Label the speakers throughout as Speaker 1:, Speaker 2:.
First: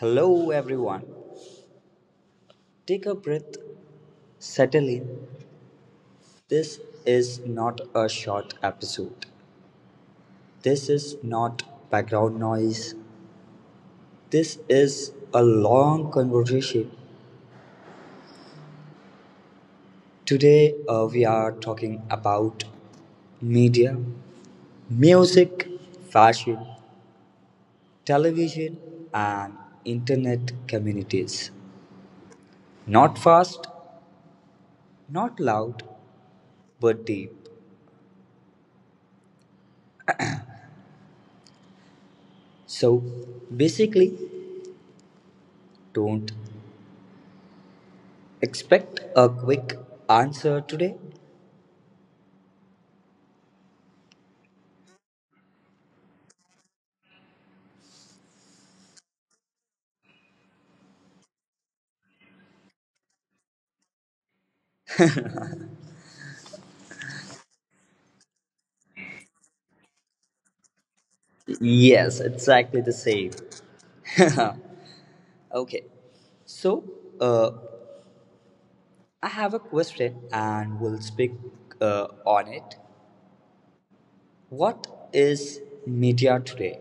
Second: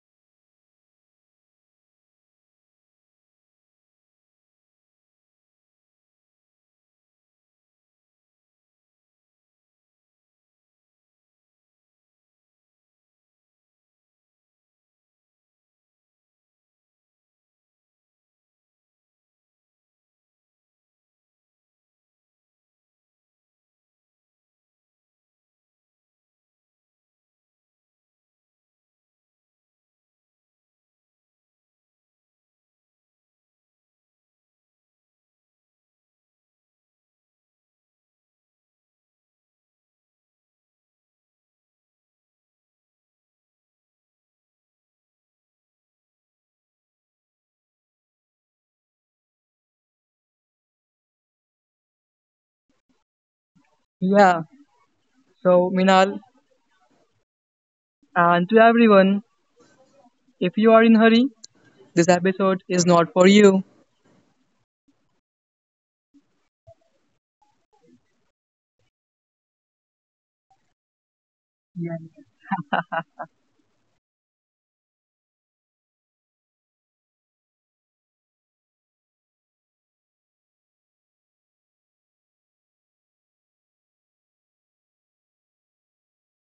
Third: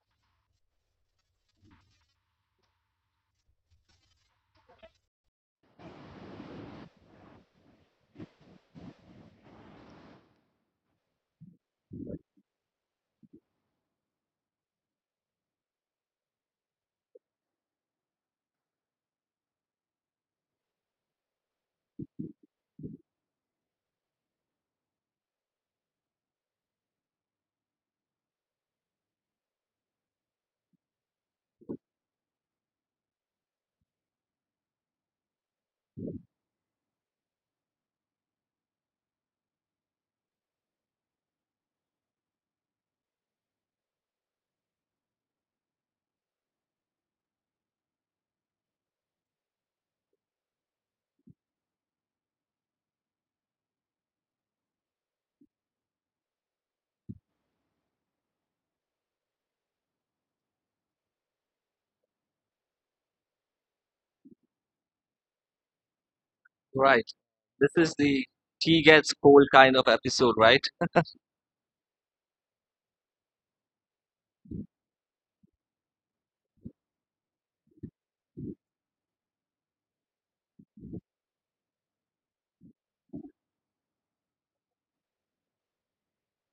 Speaker 1: Hello, everyone. Take a breath, settle in. This is not a short episode. This is not background noise. This is a long conversation. Today, we are talking about media, music, fashion, television, and internet communities. Not fast, not loud, but deep. So basically, don't expect a quick answer today?
Speaker 2: Yeah, so Minal, and to everyone, if you are in hurry, this episode is not for you.
Speaker 3: Right. This is the tea gets cold kind of episode, right?
Speaker 1: Yes,
Speaker 2: Yeah.
Speaker 1: exactly the same. Okay, so uh, I have a question and we'll speak on it. What is media today?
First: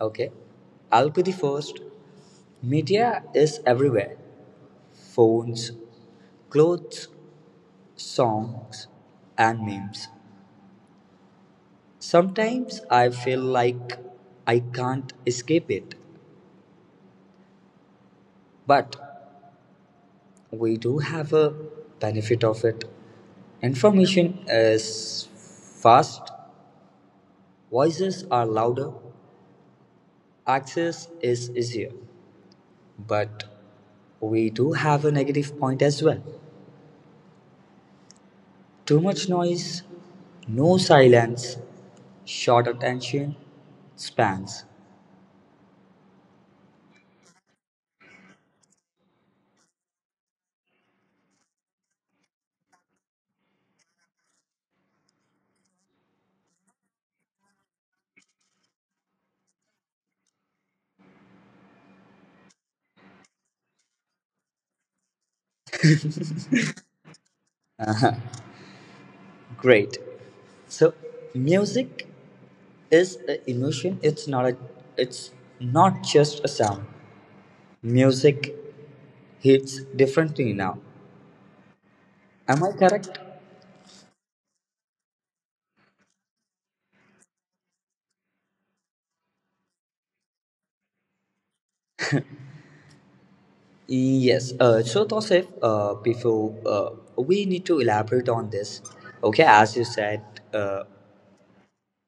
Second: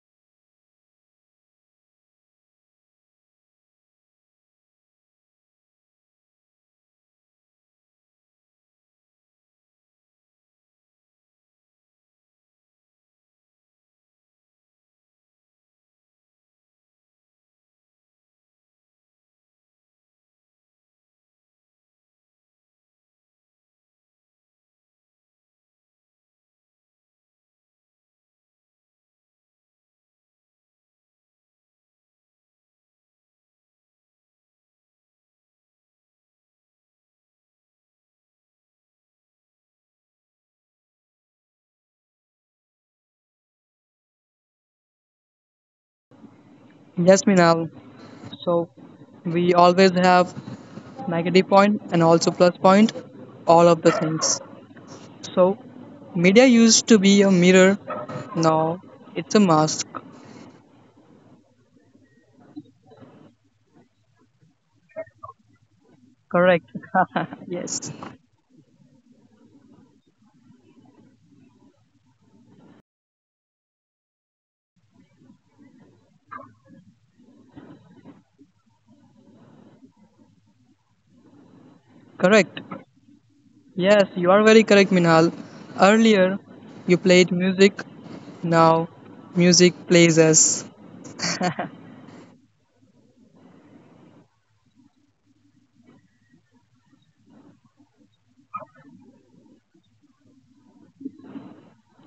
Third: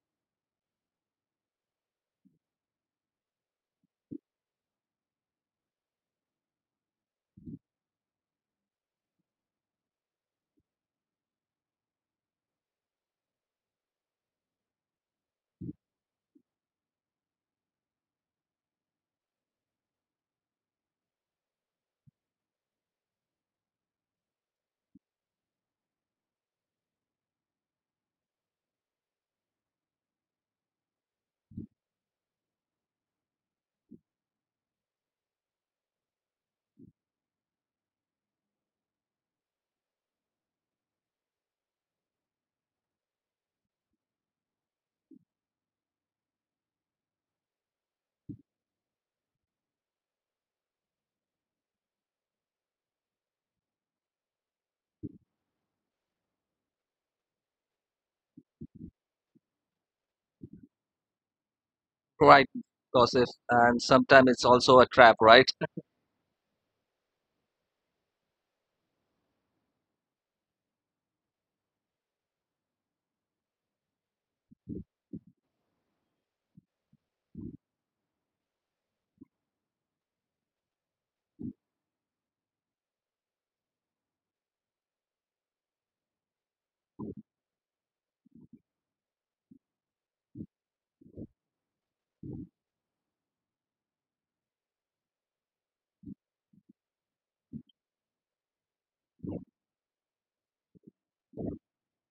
Speaker 1: Okay, I'll be the first. Media is everywhere, phones, clothes, songs, and memes. Sometimes I feel like I can't escape it, but we do have a benefit of it. Information is fast, voices are louder, access is easier, but we do have a negative point as well. Too much noise, no silence, short attention spans.
Speaker 2: Yes, Minal. So we always have negative point and also plus point, all of the things. So media used to be a mirror, now it's a mask.
Speaker 3: Right, Joseph. And sometimes it's also a trap, right?
Speaker 2: Correct. yes.
Speaker 1: Great. So, music is a emotion, it's not a, it's not just a sound, music hits differently now,
Speaker 2: Correct.
Speaker 1: am I correct?
Speaker 2: Yes, you are very correct, Minal. Earlier, you played music. Now, music plays us.
Speaker 1: Yes. So Tosif, before we need to elaborate on this. Okay, as you said, uh,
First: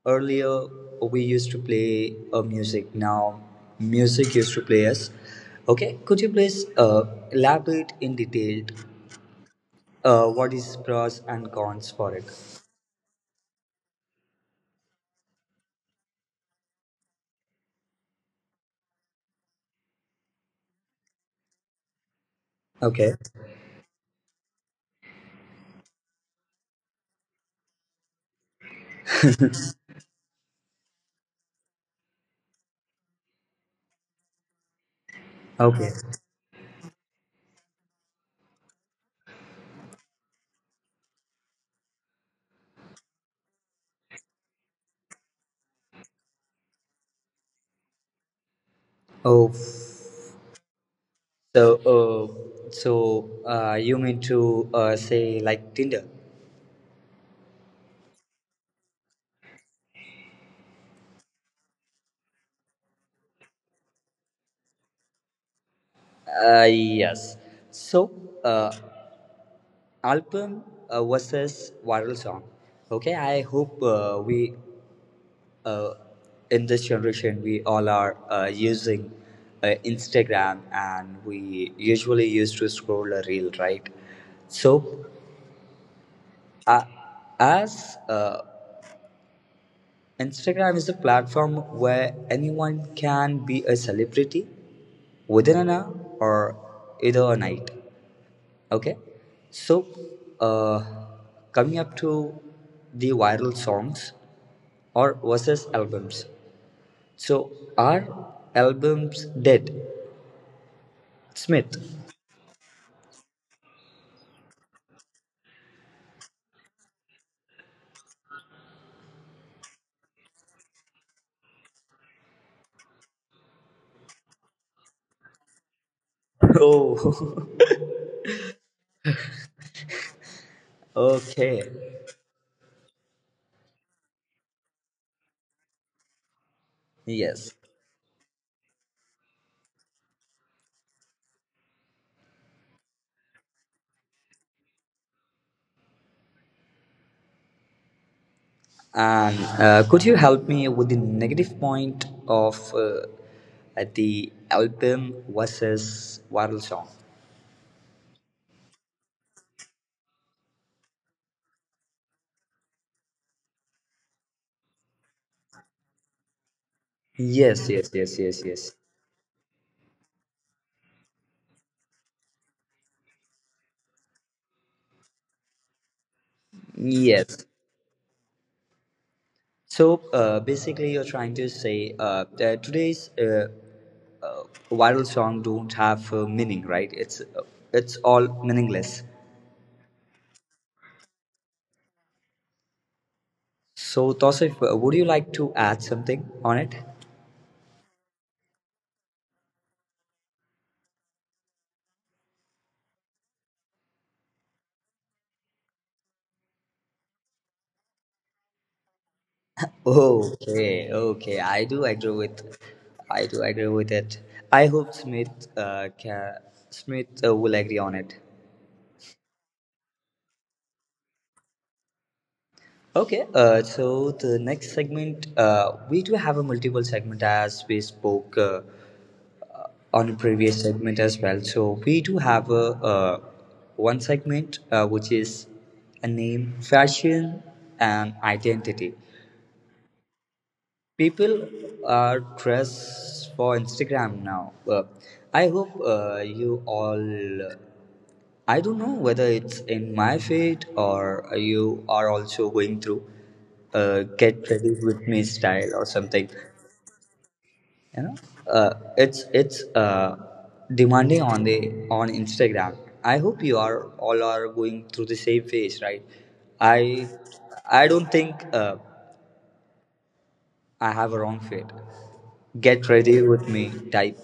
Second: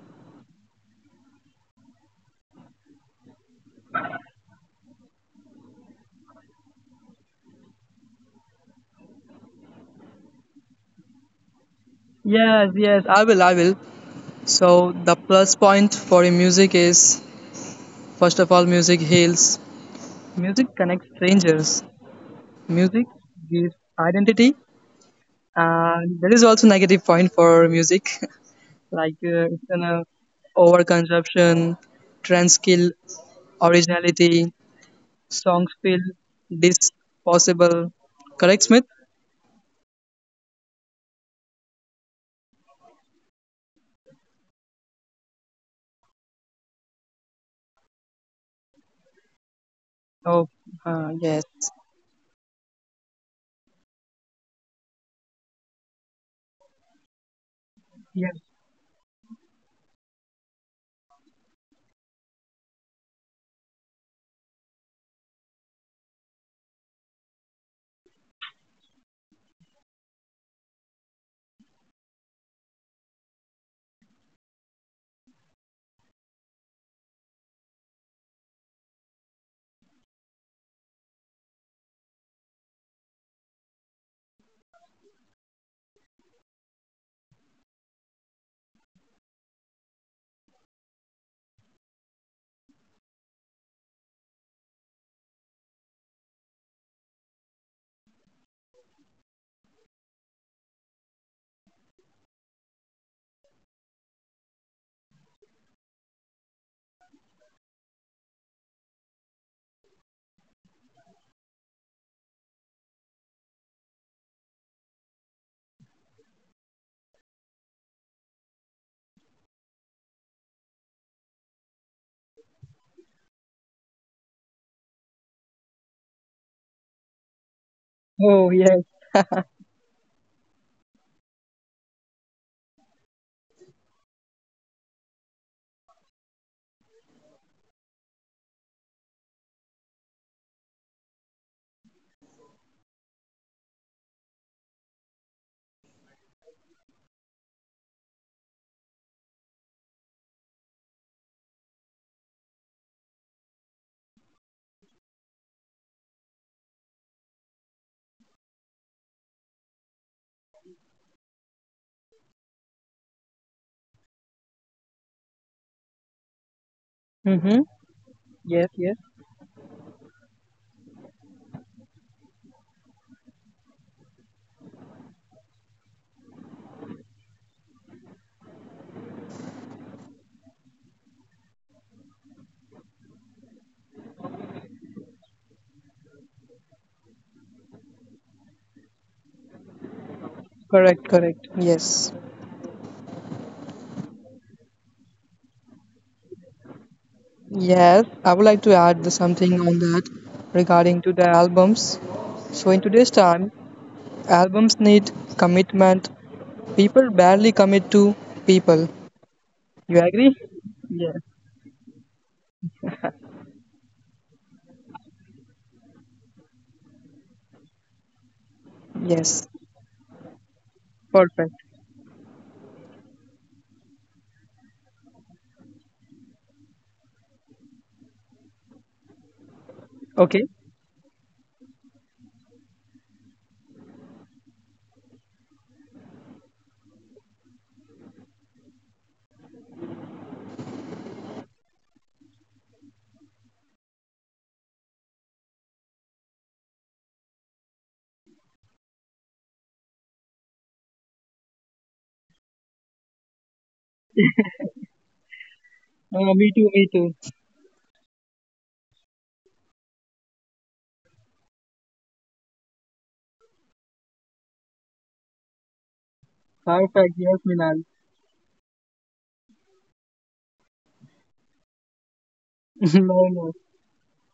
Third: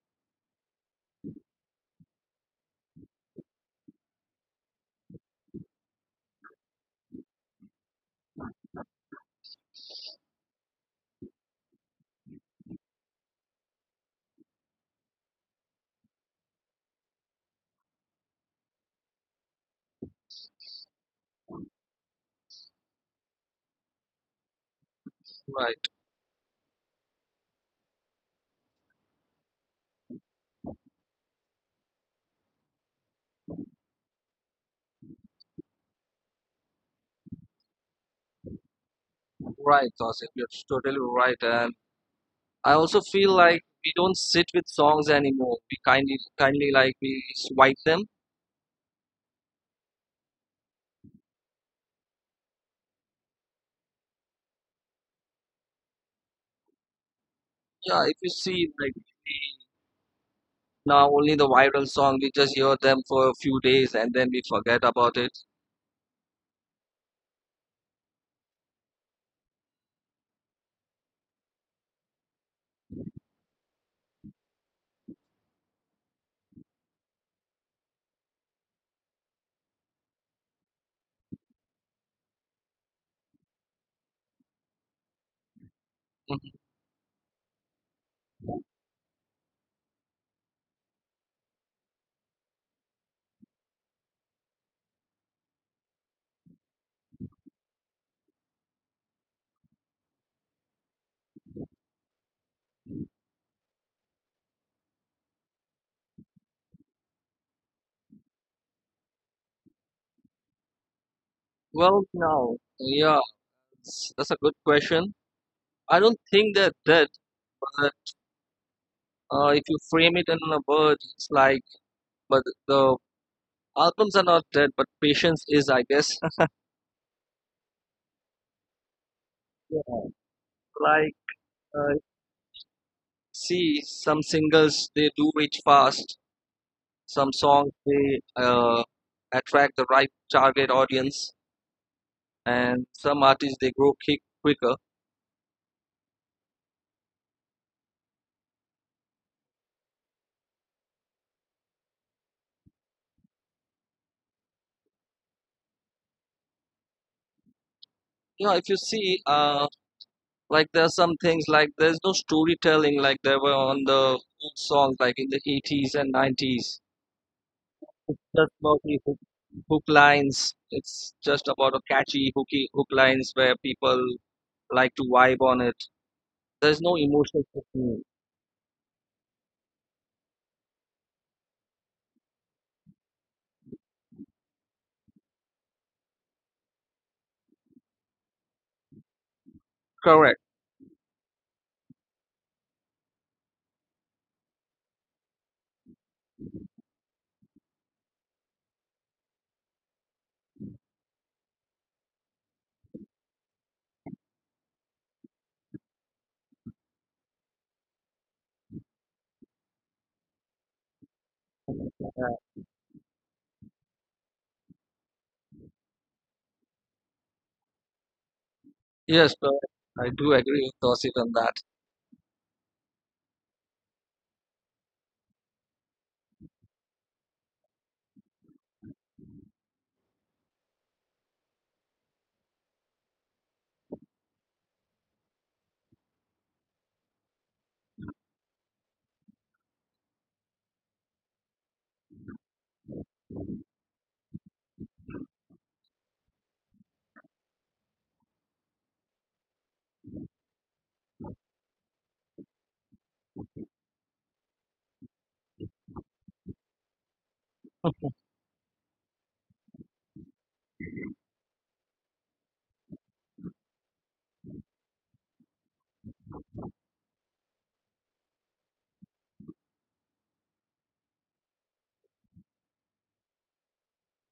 Speaker 1: earlier we used to play music, now music used to play us. Okay, could you please elaborate in detail what is pros and cons for it?
Speaker 2: Yes, I will. So the plus point for a music is, first of all, music heals. Music connects strangers. Music
Speaker 1: Okay.
Speaker 2: gives identity.
Speaker 3: Right,
Speaker 2: And there is also negative point for music, like it's an overconsumption, trends kill originality, songs
Speaker 1: Okay.
Speaker 2: feel this possible. Correct, Smith?
Speaker 3: right, Joseph. You're totally right. And I also feel like we don't sit with songs anymore. We kindly like we swipe them.
Speaker 1: Oh.
Speaker 2: Oh, yes,
Speaker 1: So, you mean to say like Tinder?
Speaker 3: Yeah, if you
Speaker 2: yes.
Speaker 3: see like now only the viral song, we just hear them for a few days and then we forget about it.
Speaker 1: Yes. So, uh, album versus viral song. Okay, I hope we, uh, in this generation we all are using Instagram and we usually used to scroll a reel, right? So,
Speaker 3: Mhm.
Speaker 1: uh, as Instagram is the platform where anyone can be a celebrity within an hour or either a night. Okay, so uh, coming up to the viral songs or versus albums. So are albums dead, Smith?
Speaker 3: Well, no. Yeah, that's a good question. I don't think they're dead. If you frame it in a word, it's like, but the albums are not dead, but patience is, I guess.
Speaker 1: Oh.
Speaker 2: Oh, yes.
Speaker 3: Yeah. Like,
Speaker 1: Okay.
Speaker 3: uh, see, some singles they do reach fast. Some
Speaker 1: Yes.
Speaker 3: songs they attract the right target audience, and some artists they grow kick quicker.
Speaker 1: And could you help me with the negative point of at the album versus viral song?
Speaker 3: Yeah, if you see, like there are some things like there's no storytelling like there were on the old songs like in the 80s and 90s.
Speaker 2: Mm-hmm.
Speaker 1: Yes, yes,
Speaker 3: It's
Speaker 1: yes, yes,
Speaker 3: just
Speaker 2: Yes,
Speaker 1: yes,
Speaker 3: about
Speaker 2: yes.
Speaker 3: the hook lines. It's just about a catchy hooky hook lines where people like to vibe on it. There's no emotional
Speaker 1: yes.
Speaker 3: hooking.
Speaker 1: So basically, you're trying to say that today's, uh, viral song don't have meaning, right? It's all meaningless.
Speaker 3: Correct.
Speaker 2: Correct, correct. Yes.
Speaker 1: So Tosif, would you like to add something on it?
Speaker 2: Yes, I would like to add the something on that regarding to the albums. So in today's time, albums need commitment. People barely commit to people. You agree?
Speaker 1: Okay,
Speaker 2: Yeah.
Speaker 1: okay. I do agree
Speaker 3: Yeah.
Speaker 1: with, I do agree with it. I hope Smith, can, Smith will agree on it.
Speaker 3: Yes,
Speaker 2: Yes.
Speaker 3: correct. I do agree with Tosif on that.
Speaker 2: Perfect.
Speaker 1: Okay, so the next segment, we do have a multiple segment as we spoke on a
Speaker 2: Okay.
Speaker 1: previous segment as well. So we do have a one segment which is a name, fashion, and identity. People are dressed for Instagram now. I hope you all. I don't know whether it's in my fate or you are also going through get ready with me style or something.
Speaker 2: Me too. Me too.
Speaker 1: You know, it's demanding on the, on Instagram. I hope you are all are going through the same phase, right?
Speaker 2: Perfect.
Speaker 1: I
Speaker 2: Yes, Minal.
Speaker 1: I don't think. I have a wrong fate. Get
Speaker 2: no,
Speaker 1: ready
Speaker 2: no.
Speaker 1: with me type.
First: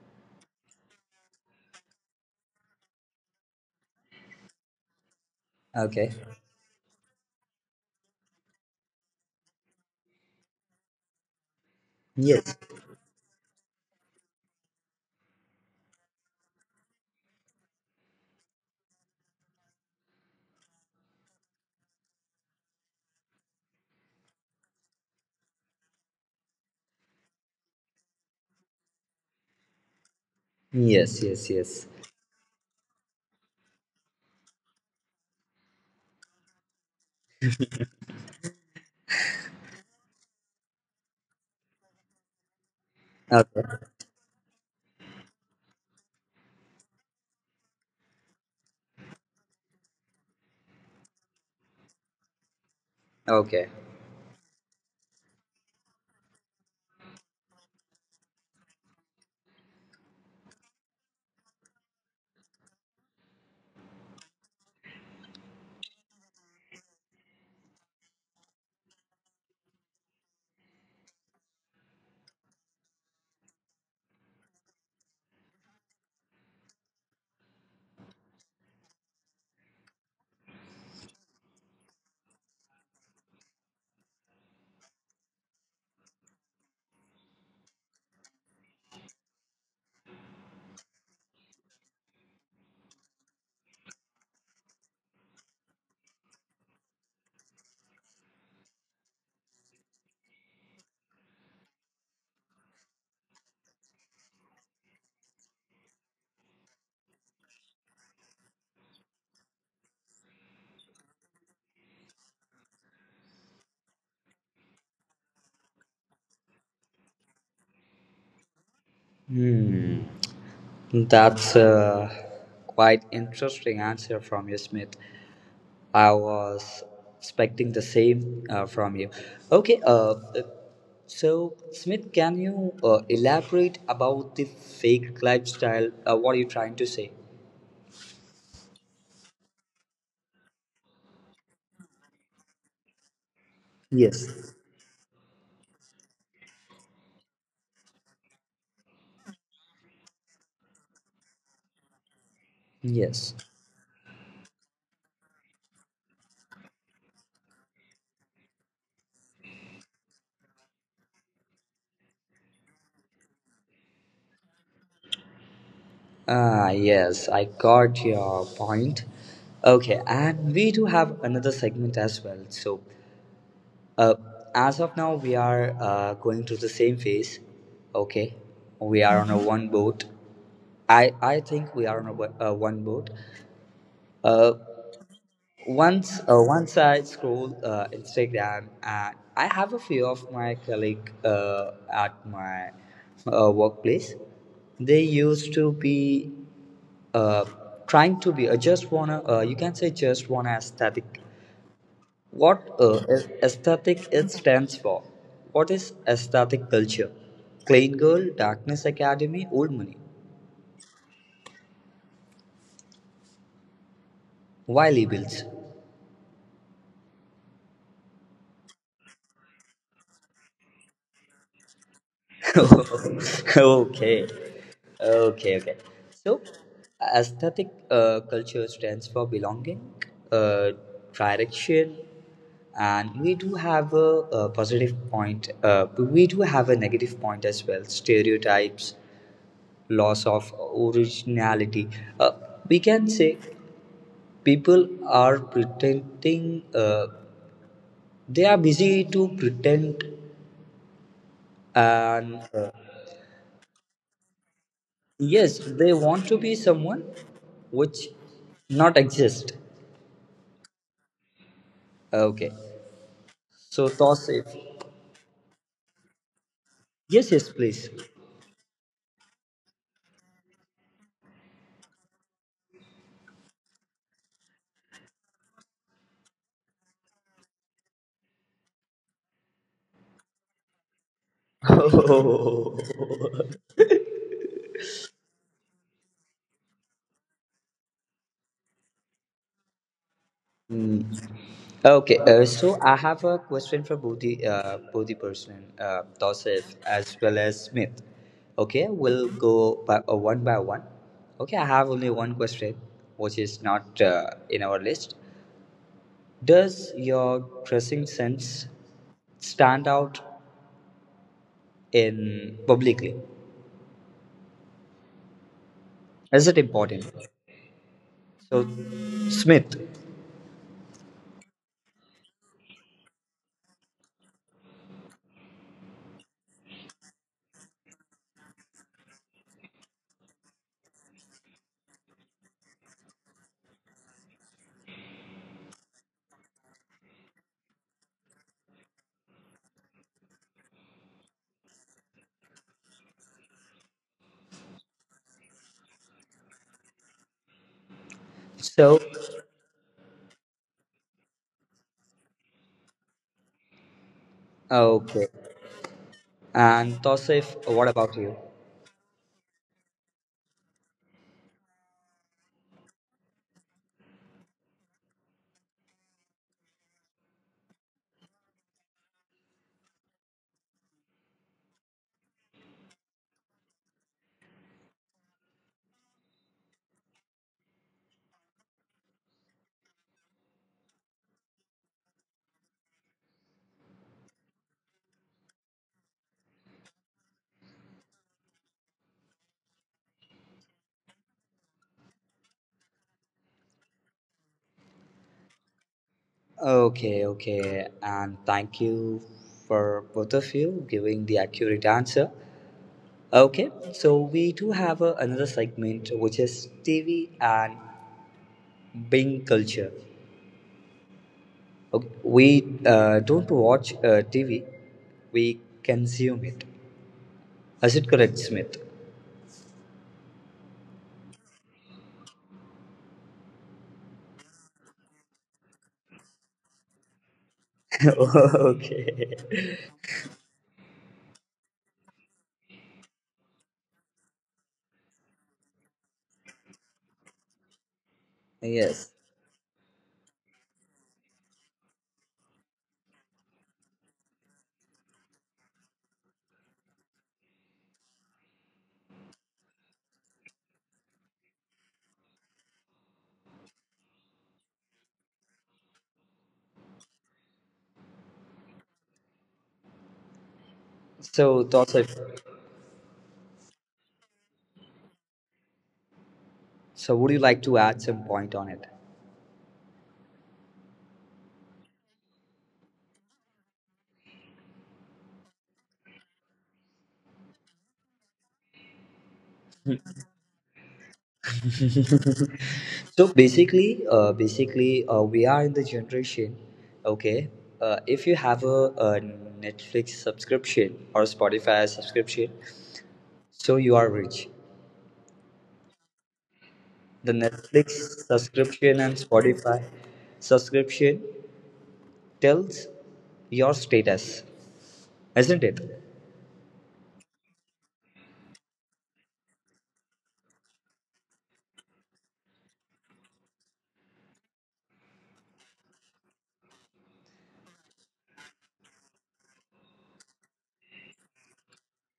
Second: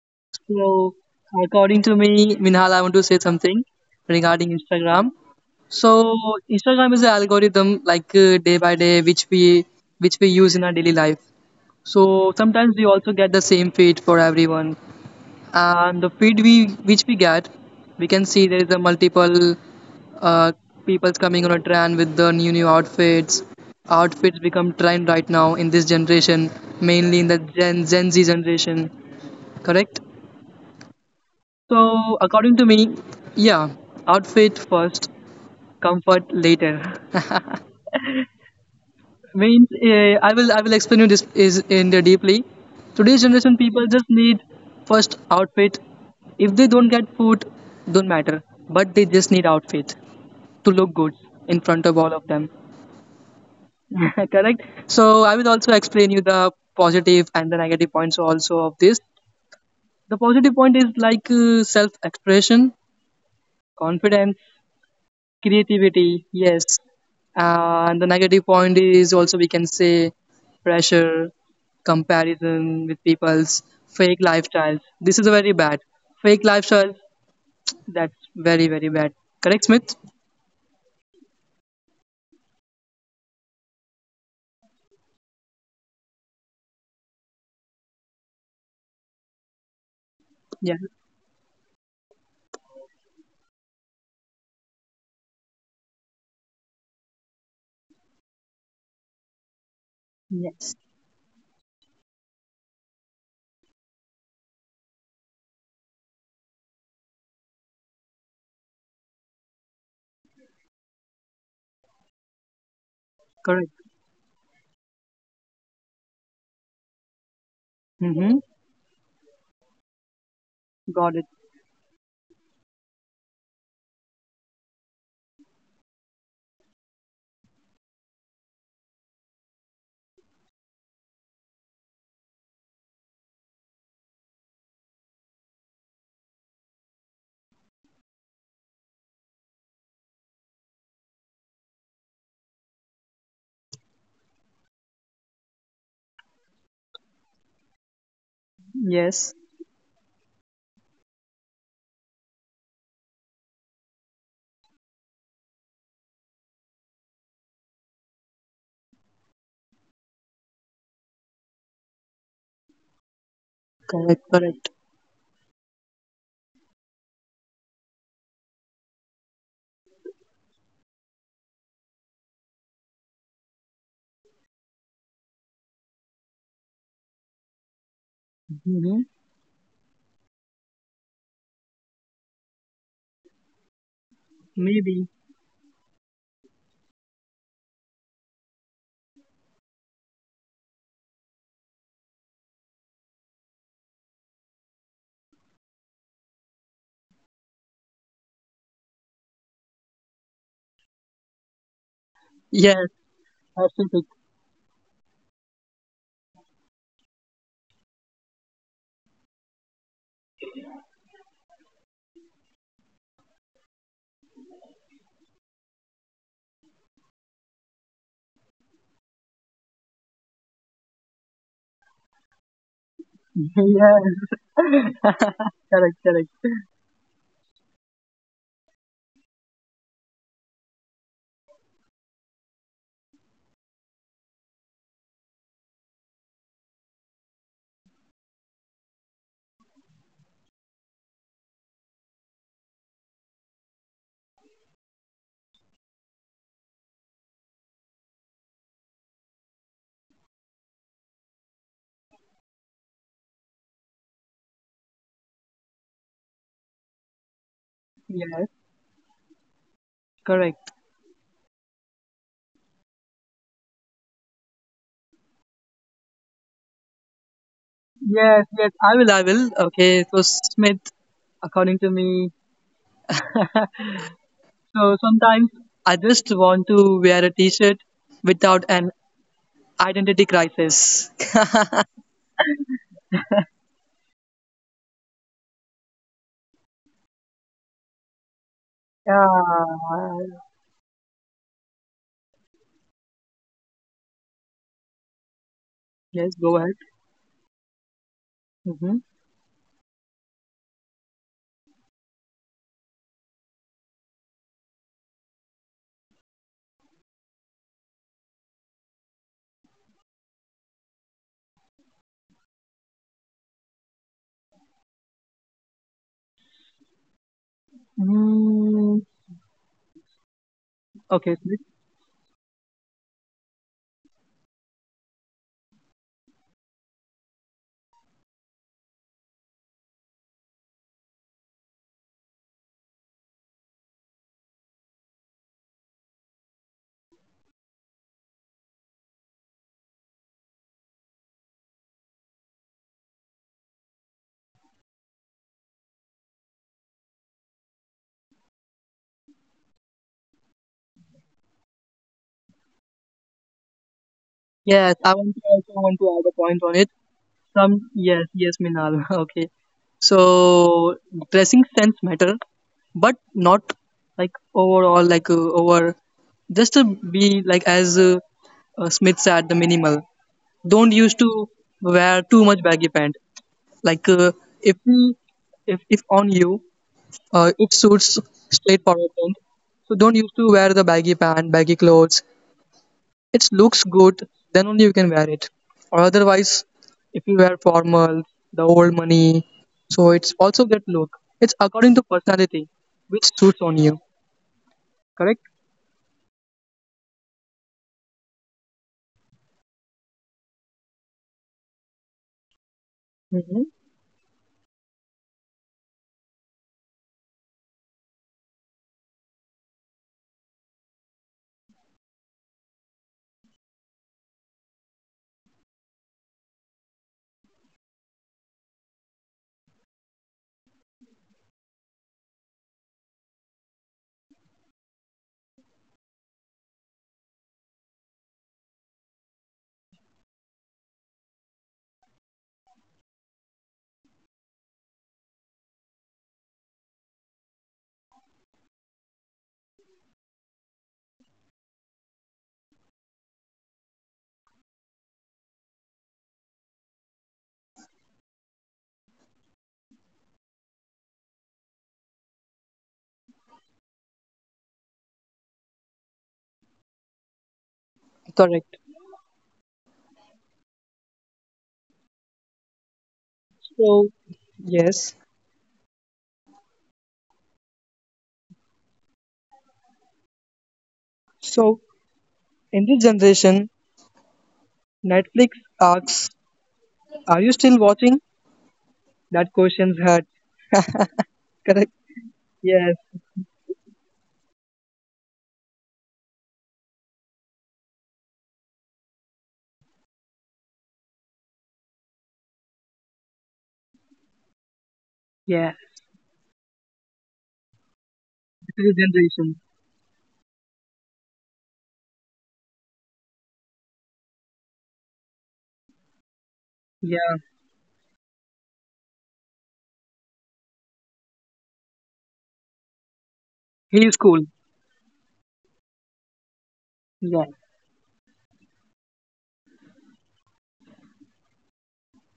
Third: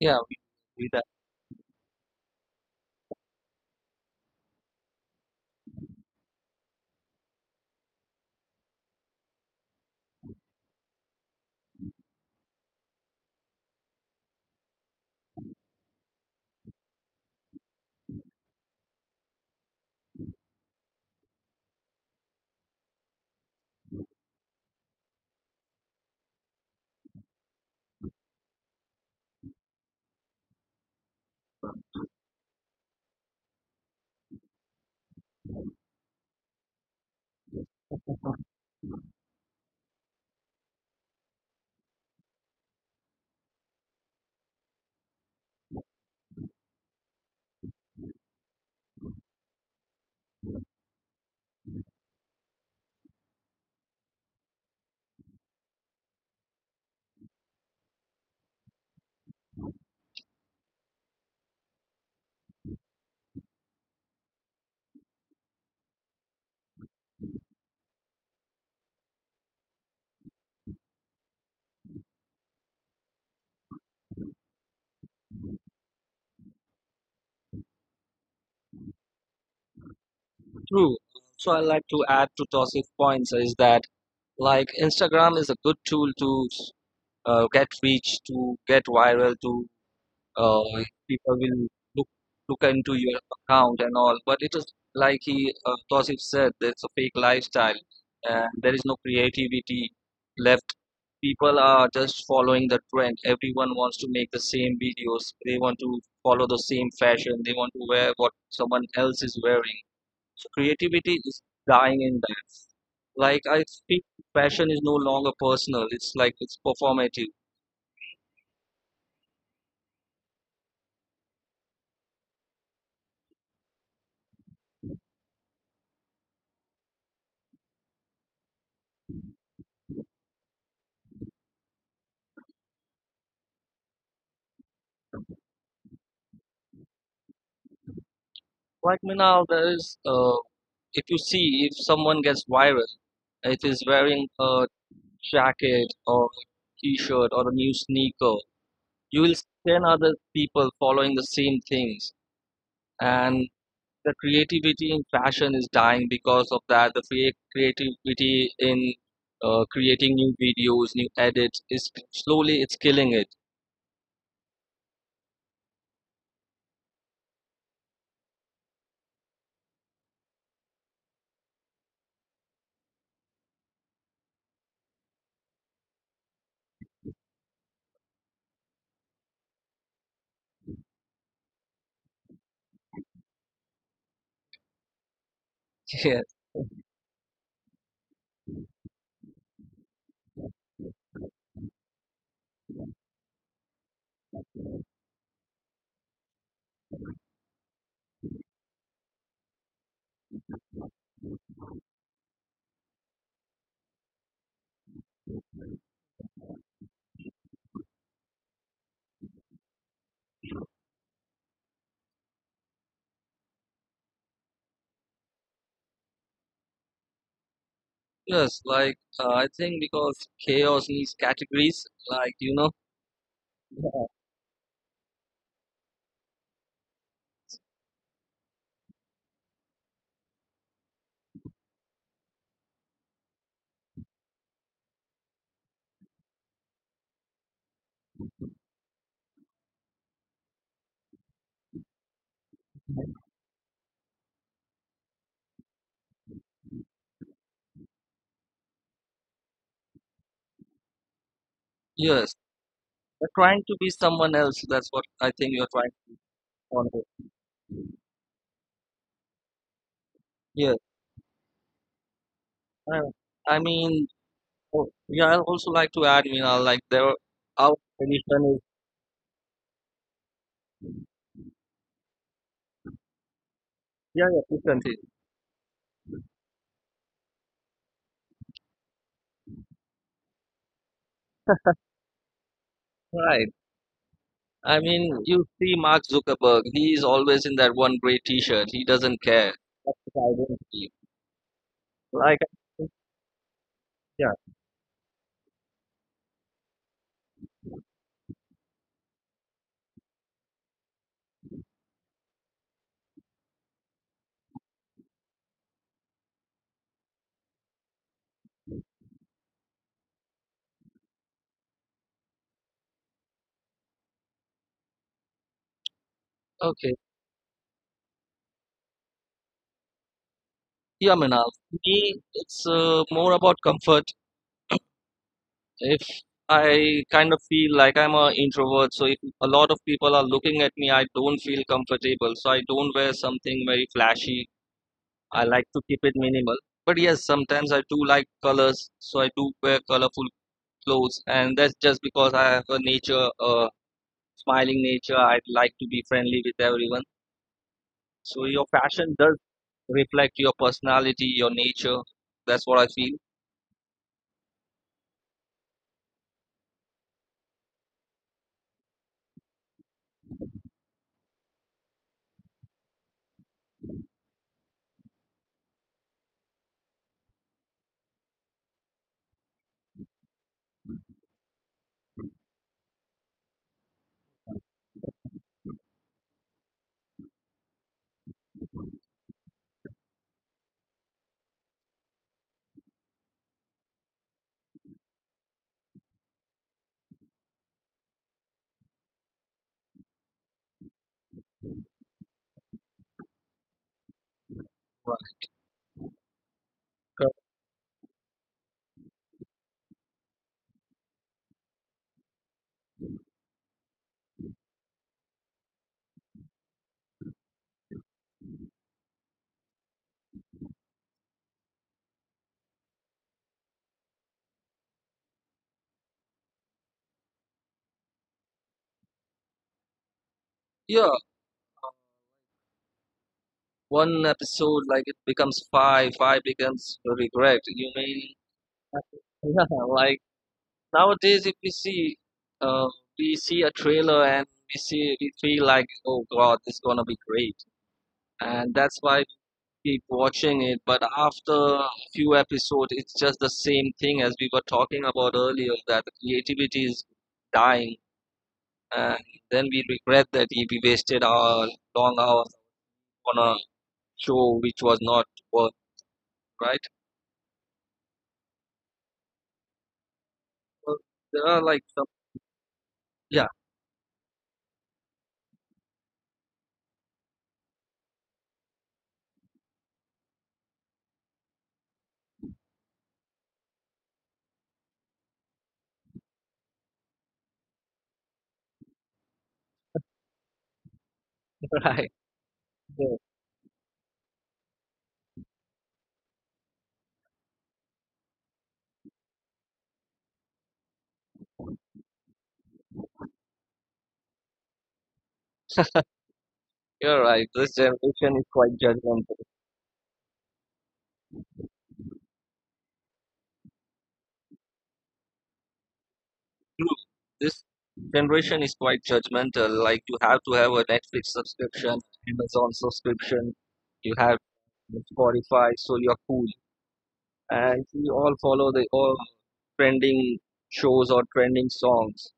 Speaker 3: Yeah, we
Speaker 2: So
Speaker 3: that
Speaker 2: according to me, Minhal, I want to say something regarding Instagram. So
Speaker 1: Okay.
Speaker 2: Instagram is an algorithm like day by day which we use in our daily life. So
Speaker 1: Yes.
Speaker 2: sometimes we also get the same feed for everyone. And the feed we which we get, we can see there is a multiple uh, people's coming on a trend with the new new outfits. Outfits become trend right now in this generation, mainly in the Gen Z generation. Correct?
Speaker 1: Yes. Yes. Yes.
Speaker 2: So according to me, yeah, outfit first, comfort later. Means I will explain you this is in the deeply today's generation
Speaker 1: Okay.
Speaker 2: people just need first outfit, if they don't get food, don't matter, but they just need outfit to look good in front of all of them.
Speaker 1: Okay.
Speaker 2: Correct, so I will also explain you the positive and the negative points also of this. The positive point is like self expression, confidence, creativity, yes. And the negative point is also we can say pressure, comparison with people's fake lifestyles. This is a very bad. Fake lifestyle, that's very, very bad. Correct, Smith?
Speaker 3: true. So I like to add to Tosif's points is that like Instagram is a good tool to get reach, to get viral, to uh,
Speaker 2: Yeah,
Speaker 3: people will look look into your account and all. But it is like he Tosif said, there's a fake lifestyle, and there is no creativity left.
Speaker 2: yes,
Speaker 3: People are just following the trend. Everyone wants to make the same videos. They want to follow the same fashion. They want to wear what someone else is wearing. So creativity is dying in that. Like I
Speaker 2: correct.
Speaker 3: think fashion is no longer personal. It's like it's performative.
Speaker 2: Mm-hmm.
Speaker 1: Hmm.
Speaker 2: Got it.
Speaker 1: That's a quite interesting answer from you, Smith. I was expecting the same from you. Okay, so Smith, can you elaborate about the fake lifestyle? What are you trying to say?
Speaker 3: Right now, there is, if you see, if someone gets viral, it is wearing a
Speaker 1: Yes.
Speaker 3: jacket or a t-shirt or a new sneaker, you will
Speaker 2: Yes.
Speaker 3: see 10 other people following the same things. And
Speaker 1: Yes.
Speaker 3: the creativity in fashion is dying because of that. The creativity in creating new videos, new edits is slowly it's killing it.
Speaker 2: Correct. Correct.
Speaker 1: Ah, yes, I got your point. Okay, and we do have another segment as well. So, uh, as of now, we are going through the same phase. Okay,
Speaker 2: Mm-hmm.
Speaker 1: we are on a one boat. I think we are on a, one boat. Uh,
Speaker 2: Maybe.
Speaker 1: once once I scroll Instagram and I have a few of my colleague at my workplace. They used to be uh, trying to be just wanna, you can say just wanna aesthetic. What
Speaker 2: Yes.
Speaker 1: is
Speaker 2: Aesthetic.
Speaker 1: aesthetic it stands for? What is aesthetic culture? Clean girl, darkness academy, old money. Why labels?
Speaker 3: Yes, yes. Like I think because chaos needs categories. Like
Speaker 1: okay
Speaker 2: yes.
Speaker 3: know,
Speaker 1: okay.
Speaker 2: Correct, correct.
Speaker 1: So aesthetic culture stands for belonging, uh, direction, and we do have a positive point, but we do have a negative point as well, stereotypes, loss of originality, uh, we can say people are pretending, they are busy to pretend,
Speaker 3: yes.
Speaker 1: and
Speaker 3: You're trying to be someone else. That's what I think
Speaker 1: yes,
Speaker 3: you're trying
Speaker 1: they
Speaker 3: to
Speaker 1: want to be someone
Speaker 3: convey.
Speaker 1: which
Speaker 2: Yes.
Speaker 1: not exist.
Speaker 2: Correct.
Speaker 3: Yeah.
Speaker 1: Okay.
Speaker 3: I, I
Speaker 1: So
Speaker 3: mean,
Speaker 1: toss if
Speaker 3: oh, yeah. I also like to add, like
Speaker 1: yes, yes,
Speaker 3: our
Speaker 1: please.
Speaker 2: Yes,
Speaker 3: definition is
Speaker 2: yes, I will, I will. Okay, so Smith, according to me,
Speaker 3: yeah, yeah, please
Speaker 2: so
Speaker 3: continue.
Speaker 2: sometimes I just want to wear a t-shirt without an identity crisis.
Speaker 3: Right. I mean, you see Mark Zuckerberg. He is always in that one gray T-shirt. He
Speaker 2: Uh,
Speaker 3: doesn't care. That's his identity.
Speaker 1: Mm. Okay,
Speaker 3: Like,
Speaker 1: so I have a question for both
Speaker 3: yeah.
Speaker 1: the, both the person,
Speaker 2: yes, go ahead.
Speaker 1: Tosif as well as Smith. Okay,
Speaker 2: Mm-hmm.
Speaker 1: we'll go by, one by one. Okay, I have only one question, which is not in our list. Does your dressing sense stand out in publicly? Is it
Speaker 3: Okay.
Speaker 1: important? So
Speaker 2: Mm,
Speaker 1: Smith.
Speaker 3: Yeah,
Speaker 2: okay,
Speaker 3: Manal.
Speaker 2: Smith.
Speaker 3: Me, it's more about comfort. If I kind of feel like I'm an introvert, so if a lot of people are looking at me, I don't feel comfortable. So I don't wear something very flashy. I like to keep it minimal. But yes, sometimes I do like colors, so I do wear colorful clothes, and that's just because I have a nature, a smiling nature. I like to be friendly with everyone. So your
Speaker 1: So
Speaker 3: fashion does reflect your personality, your nature. That's what I feel.
Speaker 2: Yes, I
Speaker 1: okay.
Speaker 2: want to also want to add a point
Speaker 1: And
Speaker 2: on it.
Speaker 1: Tosif, what about
Speaker 2: Some
Speaker 1: you?
Speaker 2: yes, yes, Minal. Okay. So dressing sense matter, but not like overall, like over, just to be like as Smith said, the minimal. Don't used to wear too much baggy pant. Like if we, if on you, it suits straightforward pant. So don't used to wear the baggy pant, baggy clothes, it looks good, then only you can wear it. Or otherwise, if you wear formal, the old money, so it's also that look. It's according to personality, which suits on you.
Speaker 3: Right.
Speaker 2: Correct?
Speaker 1: Okay, okay. And thank you for both of you giving the accurate answer. Okay,
Speaker 2: Hmm.
Speaker 1: so we do have a, another segment which is TV and Bing culture. Okay, we don't watch TV, we consume it. Is it correct, Smith?
Speaker 3: Yeah, one episode like it becomes five, five becomes regret, you mean?
Speaker 1: Okay.
Speaker 3: Yeah, like nowadays if we see, uh, we see a trailer and we feel like, oh god, this is gonna be great, and that's why we
Speaker 1: Yes.
Speaker 3: keep watching it, but after a few episodes, it's just the same thing as we were talking about earlier, that the creativity is dying, and then we regret that we wasted our long hours on a show which was not worth. Right.
Speaker 2: Correct.
Speaker 3: Well, there are like
Speaker 1: So,
Speaker 3: some.
Speaker 1: Tausif,
Speaker 3: Yeah,
Speaker 2: So, yes.
Speaker 1: so would you like to add some point on it?
Speaker 2: So, in this generation, Netflix asks, "Are you still watching?" That question's hurt. Correct?
Speaker 3: right.
Speaker 2: Yes.
Speaker 3: Yeah.
Speaker 1: So basically, we are in the generation. Okay, if you have a Netflix subscription or Spotify subscription, so you are rich.
Speaker 2: Yeah.
Speaker 3: You're right.
Speaker 1: The
Speaker 3: This
Speaker 1: Netflix
Speaker 3: generation is quite
Speaker 2: This is
Speaker 1: subscription and
Speaker 3: judgmental.
Speaker 2: generation.
Speaker 1: Spotify subscription tells your status, isn't it?
Speaker 3: True.
Speaker 2: Yeah.
Speaker 3: This generation is quite judgmental. Like you have to have a Netflix subscription, Amazon subscription.
Speaker 2: He
Speaker 3: You
Speaker 2: is
Speaker 3: have
Speaker 2: cool.
Speaker 3: Spotify, so you're cool.
Speaker 2: Yeah.
Speaker 3: And we all follow the all trending shows or trending songs.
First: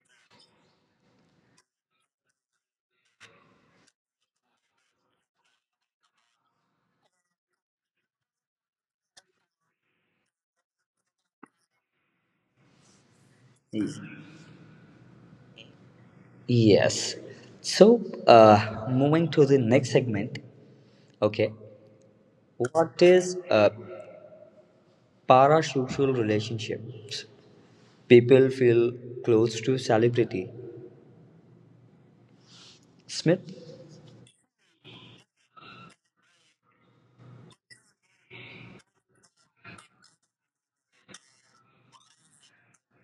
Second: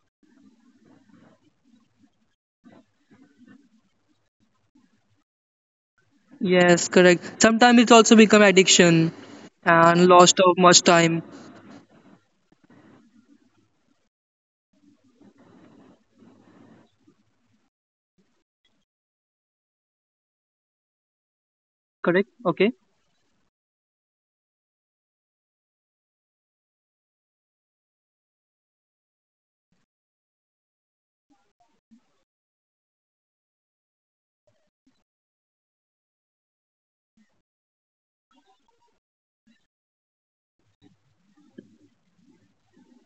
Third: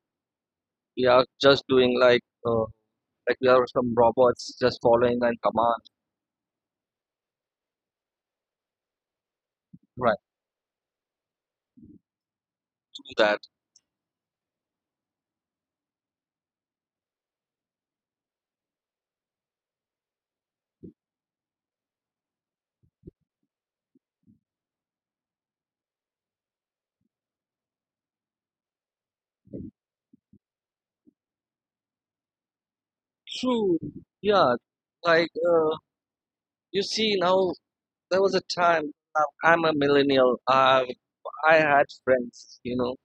Speaker 3: We are just doing like, like we are some robots just following and command.
Speaker 2: Yes, correct. Sometimes it's also become addiction and
Speaker 3: Right.
Speaker 2: lost of much time.
Speaker 3: Do that.
Speaker 1: Mm. Yes. So, moving to the next segment. Okay.
Speaker 2: Correct? Okay.
Speaker 1: What is a parasocial relationship? People feel close to celebrity. Smith?
Speaker 3: True. Yeah. Like you see now. There was a time, I'm a millennial. I had friends,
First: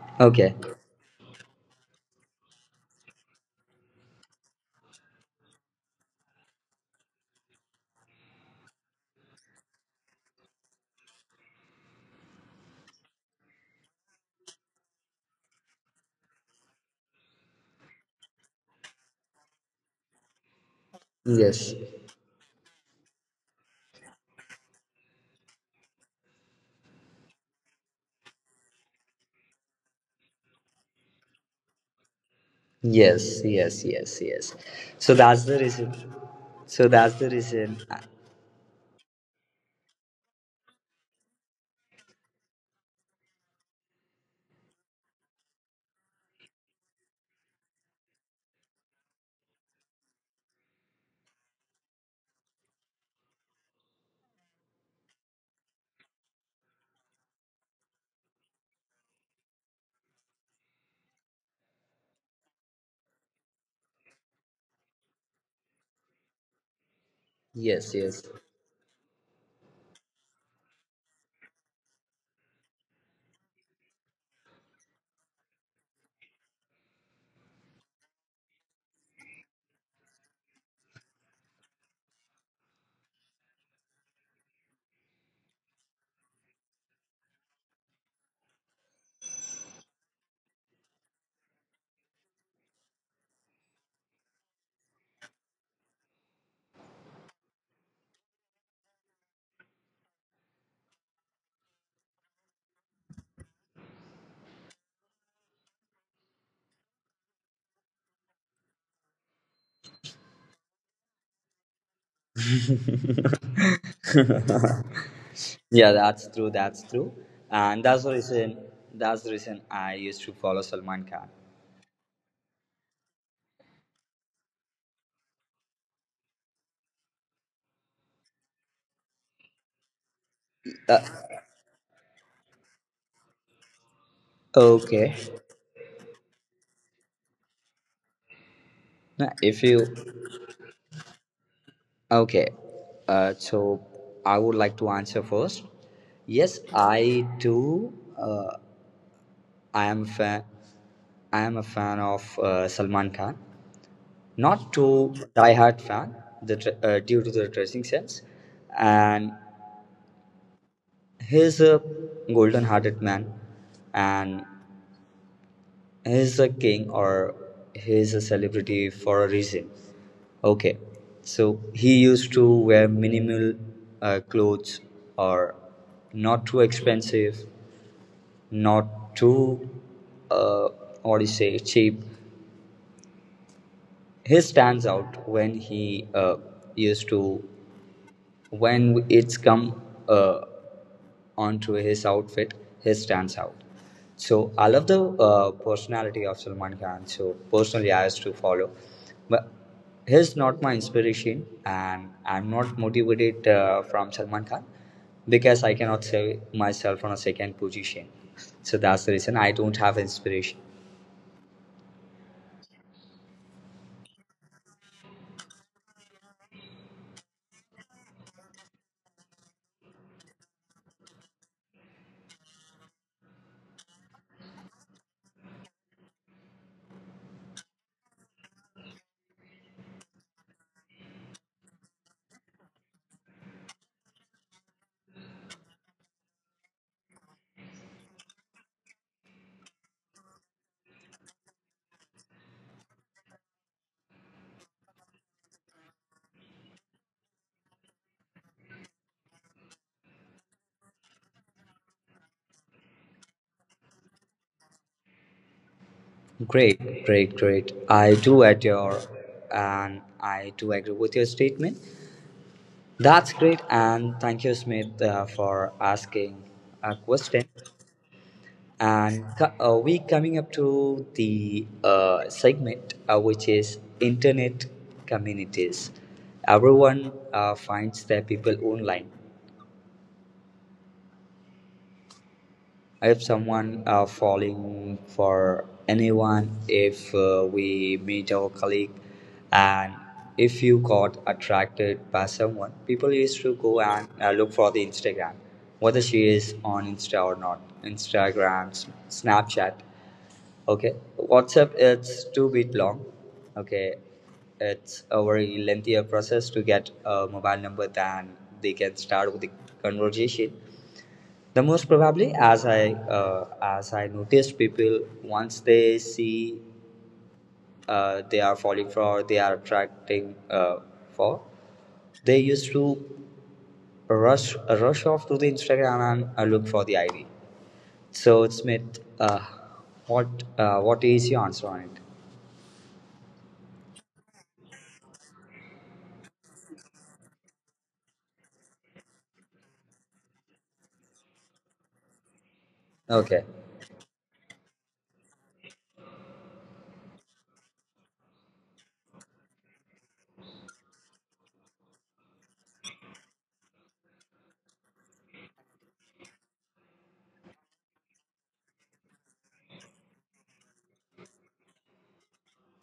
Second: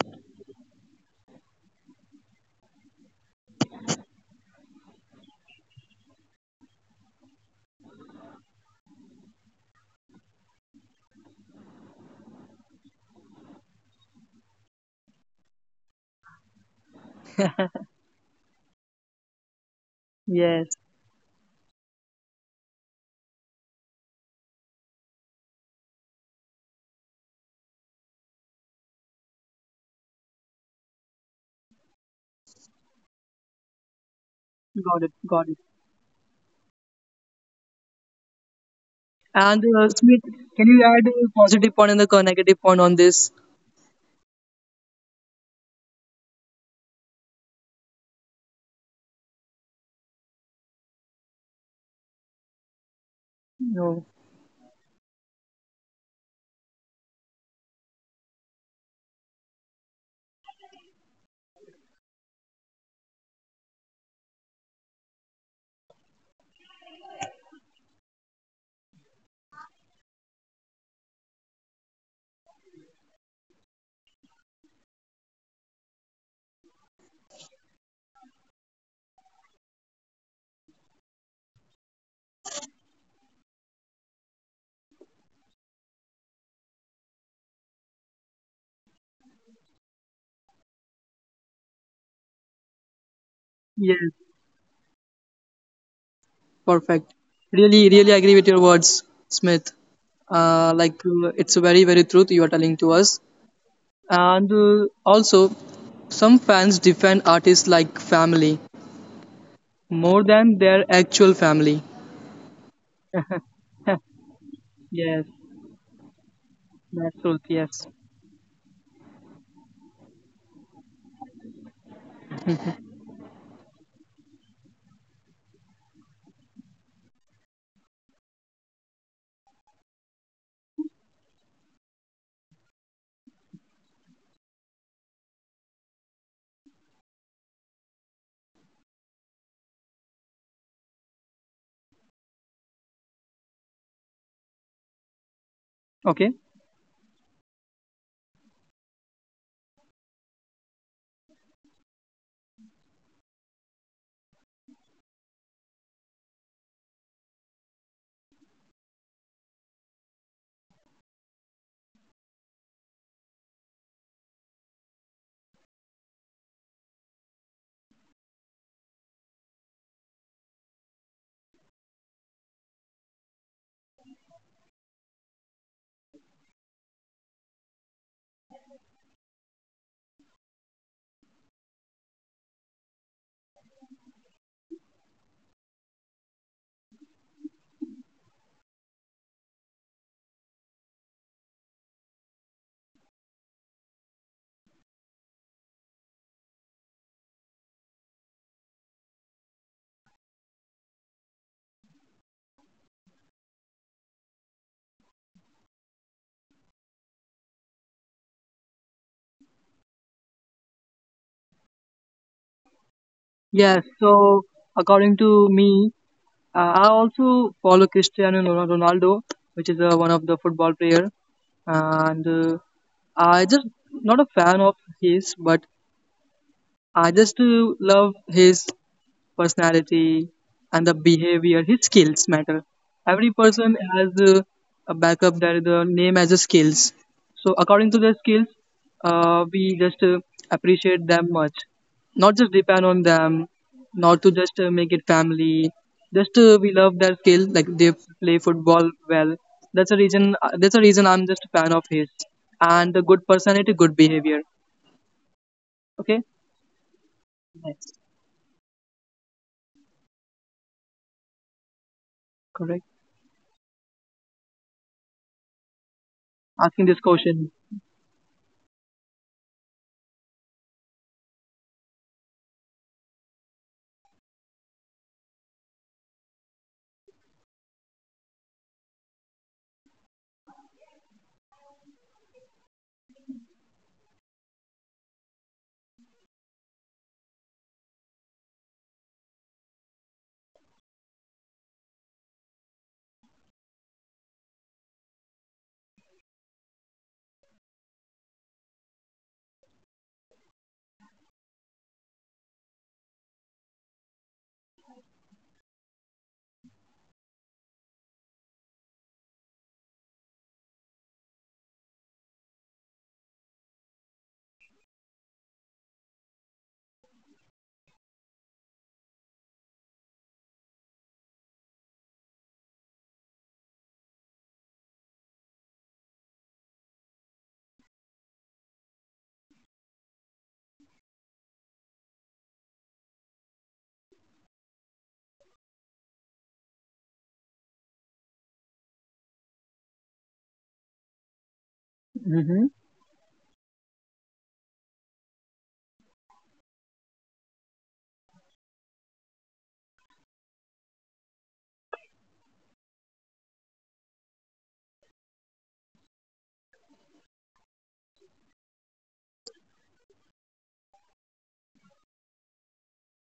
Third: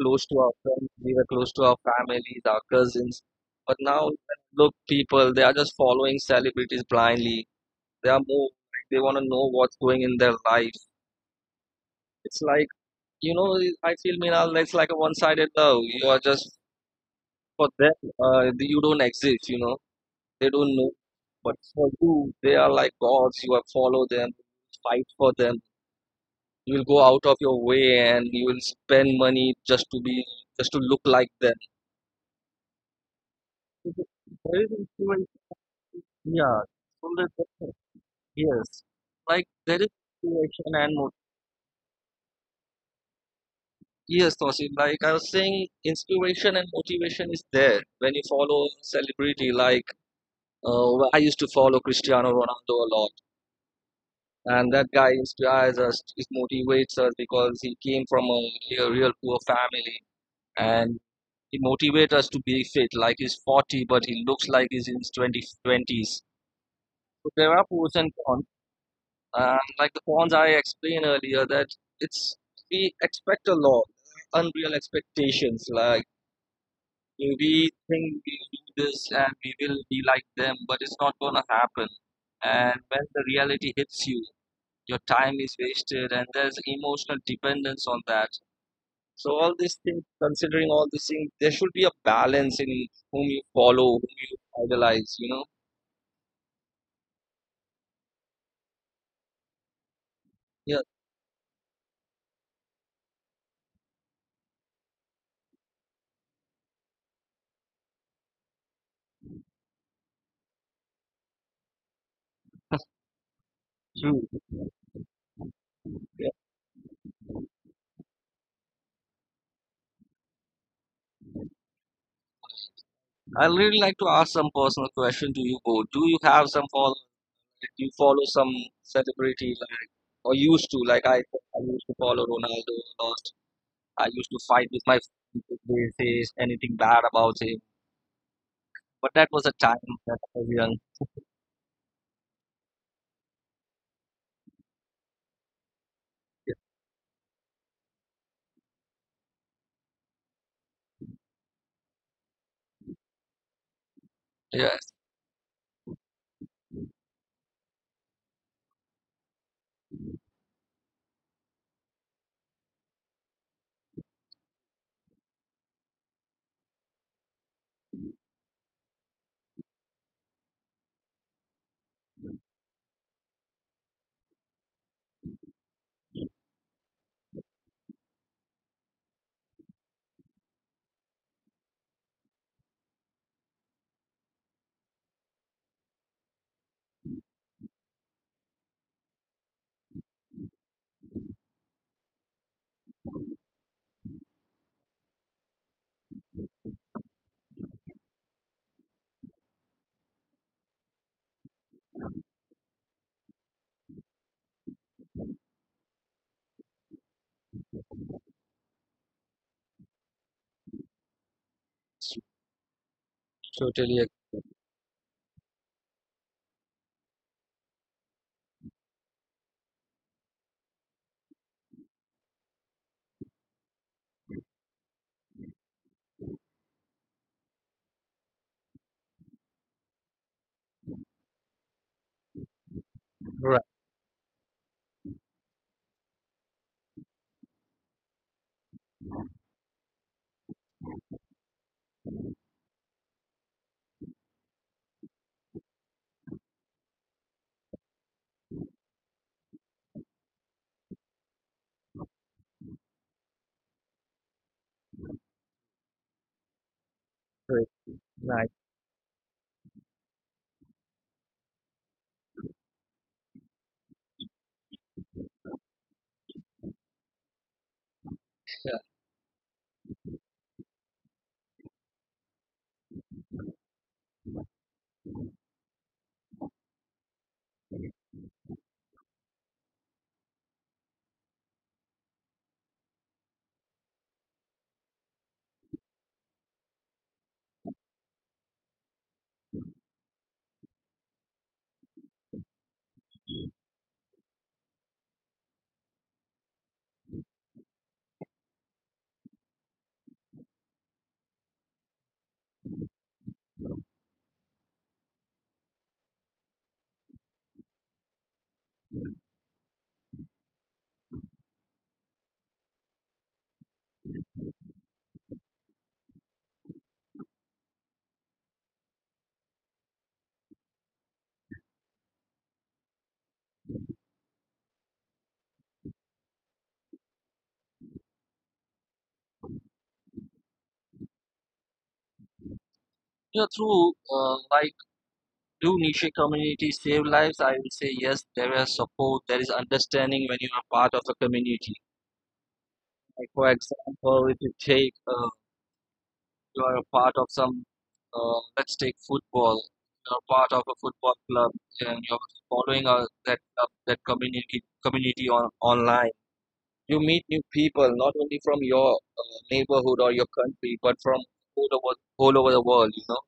Speaker 3: close to our
Speaker 1: Okay.
Speaker 3: friends. We were close to our families, our cousins. But now, look, people, they are just following celebrities blindly. They are more, like, they want to know what's going in their life. It's like, you know, I feel, Minal, it's like a one-sided love. You are just, for them, you don't exist. They
Speaker 2: Yes.
Speaker 3: don't know. But
Speaker 1: Yes.
Speaker 3: for you, they are like gods. You have follow them, fight for them, you will go out of your way and you will spend money just to look like them.
Speaker 1: Yes, yes, yes, yes.
Speaker 3: There is
Speaker 2: Got it.
Speaker 1: So
Speaker 3: influence.
Speaker 1: that's
Speaker 2: Got
Speaker 1: the
Speaker 2: it.
Speaker 1: reason.
Speaker 3: Yeah,
Speaker 1: So
Speaker 3: from
Speaker 1: that's
Speaker 3: the
Speaker 1: the
Speaker 3: person.
Speaker 1: reason.
Speaker 3: Yes, like
Speaker 2: And
Speaker 3: there is
Speaker 2: Smith,
Speaker 3: inspiration
Speaker 2: can you
Speaker 3: and
Speaker 2: add
Speaker 3: motivation.
Speaker 2: a positive point and the negative point on this?
Speaker 3: Yes, Tosi, like I was saying, inspiration and motivation is there when you follow celebrity. Like I used to follow Cristiano Ronaldo a lot,
Speaker 2: No.
Speaker 3: and that guy inspires us. It motivates us because he came from a real, real poor family. And he motivates us to be fit, like he's 40, but he looks like he's in his 20s. So there are pros
Speaker 1: Yes,
Speaker 3: and
Speaker 1: yes.
Speaker 3: cons. And like the cons I explained earlier, that it's we expect a lot, unreal expectations. Like we think we do this and we will be like them, but it's not gonna happen. And when the reality hits you, your time is wasted, and there's emotional dependence on that. So all these things, considering all these things, there should be a balance in whom you follow,
Speaker 2: Yes.
Speaker 3: whom you idolize. You know.
Speaker 2: Perfect. Really, really agree with your words, Smith.
Speaker 3: Yeah,
Speaker 2: Like it's a very, very truth you are telling to us. And also, some fans defend artists like family more than their actual family.
Speaker 3: true.
Speaker 2: Yes,
Speaker 1: Yeah,
Speaker 3: Yeah.
Speaker 1: that's true, that's
Speaker 2: that's
Speaker 1: true.
Speaker 2: truth. Yes.
Speaker 1: And that's the reason, that's the reason I used to follow Salman Khan.
Speaker 3: I really like to ask some personal question to you, Bo. Do you have some follow? Like, do you follow some celebrity, like, or used to? Like I used to follow Ronaldo a lot. I used to fight with my
Speaker 1: Okay.
Speaker 3: friends if they say anything bad about him. But that
Speaker 1: Now,
Speaker 3: was a
Speaker 1: if
Speaker 3: time
Speaker 1: you,
Speaker 3: that I was young.
Speaker 1: okay, so I would like to answer first.
Speaker 2: Okay.
Speaker 3: Yeah.
Speaker 1: Yes, I do. I am a fan. I am a fan of Salman Khan. Not
Speaker 3: Yes.
Speaker 1: too diehard fan, due to the dressing sense, and he's a golden-hearted man, and he's a king or he's a celebrity for a reason. Okay, so he used to wear minimal clothes or not too expensive, not too, uh, what do you say, cheap. He stands out when he used to, when it's come uh, onto his outfit, he stands out. So I love the personality of Salman Khan. So personally, I used to follow, but he's not my inspiration, and I'm not motivated from Salman Khan because I cannot say myself on a second position. So that's the reason I don't have inspiration.
Speaker 2: Yes.
Speaker 3: Totally agree.
Speaker 2: So according to me, I also follow Cristiano Ronaldo, which is one of the football player, and I just not a fan of his, but I just love his personality, and the behavior, his skills matter. Every
Speaker 3: Right.
Speaker 2: person has a backup that the name as a skills. So according to their skills, we just appreciate them much. Not just depend on them, not to just make it family. Just we love their skill, like they play football well. That's a reason. That's a reason I'm just a fan of his and the good personality, good behavior. Okay,
Speaker 1: Great, great,
Speaker 3: Right.
Speaker 1: great.
Speaker 2: nice,
Speaker 1: I do
Speaker 3: Right.
Speaker 1: adore and I do agree with your statement.
Speaker 2: correct.
Speaker 1: That's great, and thank you, Smith, for asking
Speaker 2: Asking this
Speaker 1: a question.
Speaker 2: question.
Speaker 3: Yeah.
Speaker 1: And we coming up to the segment which is internet communities. Everyone finds their people online. If someone are falling for anyone, if we meet our colleague, and if you got attracted by someone, people used to go and look for the Instagram, whether she is on Insta or not. Instagram, Snapchat, okay, WhatsApp, it's two bit long, okay. It's a very lengthier process to get a mobile number than they can start with the conversation, the most probably, as I, as I noticed, people once they see they are falling for, they are attracting for, they used to rush off to the Instagram and look for the ID. So Smith, what what is your answer on it?
Speaker 3: Yeah. True. Do niche communities save lives? I will say yes. There is support, there is understanding when you are part of the community.
Speaker 2: Hmm.
Speaker 3: Like for
Speaker 1: Okay.
Speaker 3: example, if you take you are a part of some, let's take football. You are part of a football club and you're following that club, that community on online. You meet new people not only from your neighborhood or your country, but from all over the world. You know,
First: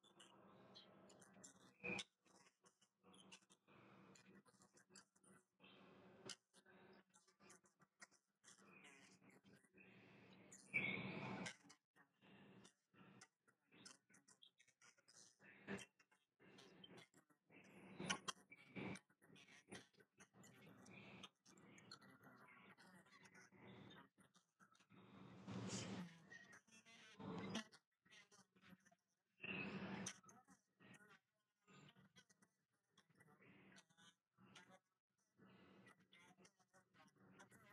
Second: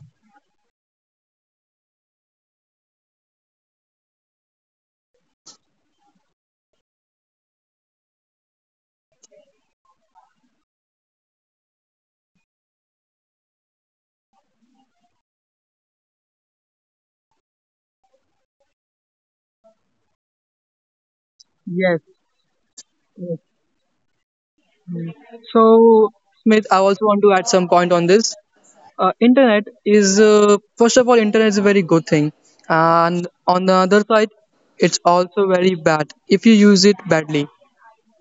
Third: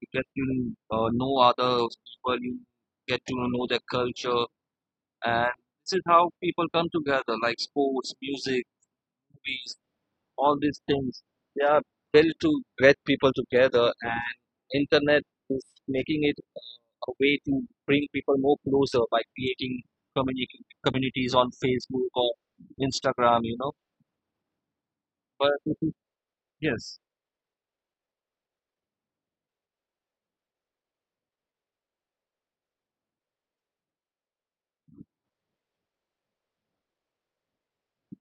Speaker 3: you get to know other people. You get to know their culture. And this is how people come together, like sports, music, movies, all these things. They are built to get people together, and internet is making it a way to bring people more closer by creating community communities on
Speaker 2: Yes.
Speaker 3: Facebook or Instagram. But
Speaker 2: So, Smith, I
Speaker 3: yes,
Speaker 2: also want to add some point on this. Internet is first of all, internet is a very good thing, and on the other side, it's also very bad if you use it badly.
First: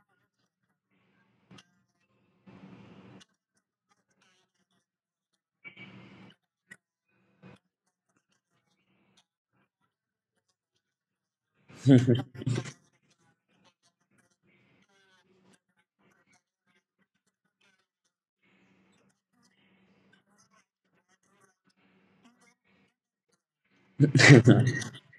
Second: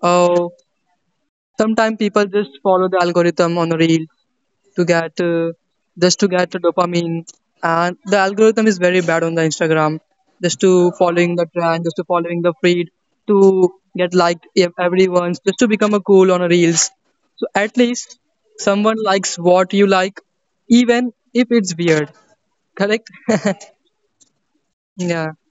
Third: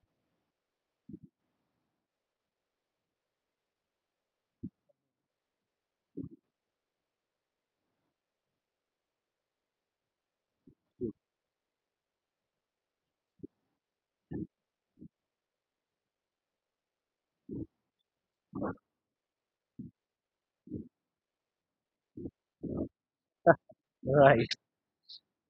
Speaker 2: Uh, sometimes people just follow the algorithm on a reel to get just to get the dopamine. And the algorithm is very bad on the Instagram. Just to following the trend, just to following the feed, to get liked if everyone's, just to become a cool on a reels. So at least someone likes what you like, even if it's weird. Correct?
Speaker 3: right.
Speaker 2: Yeah.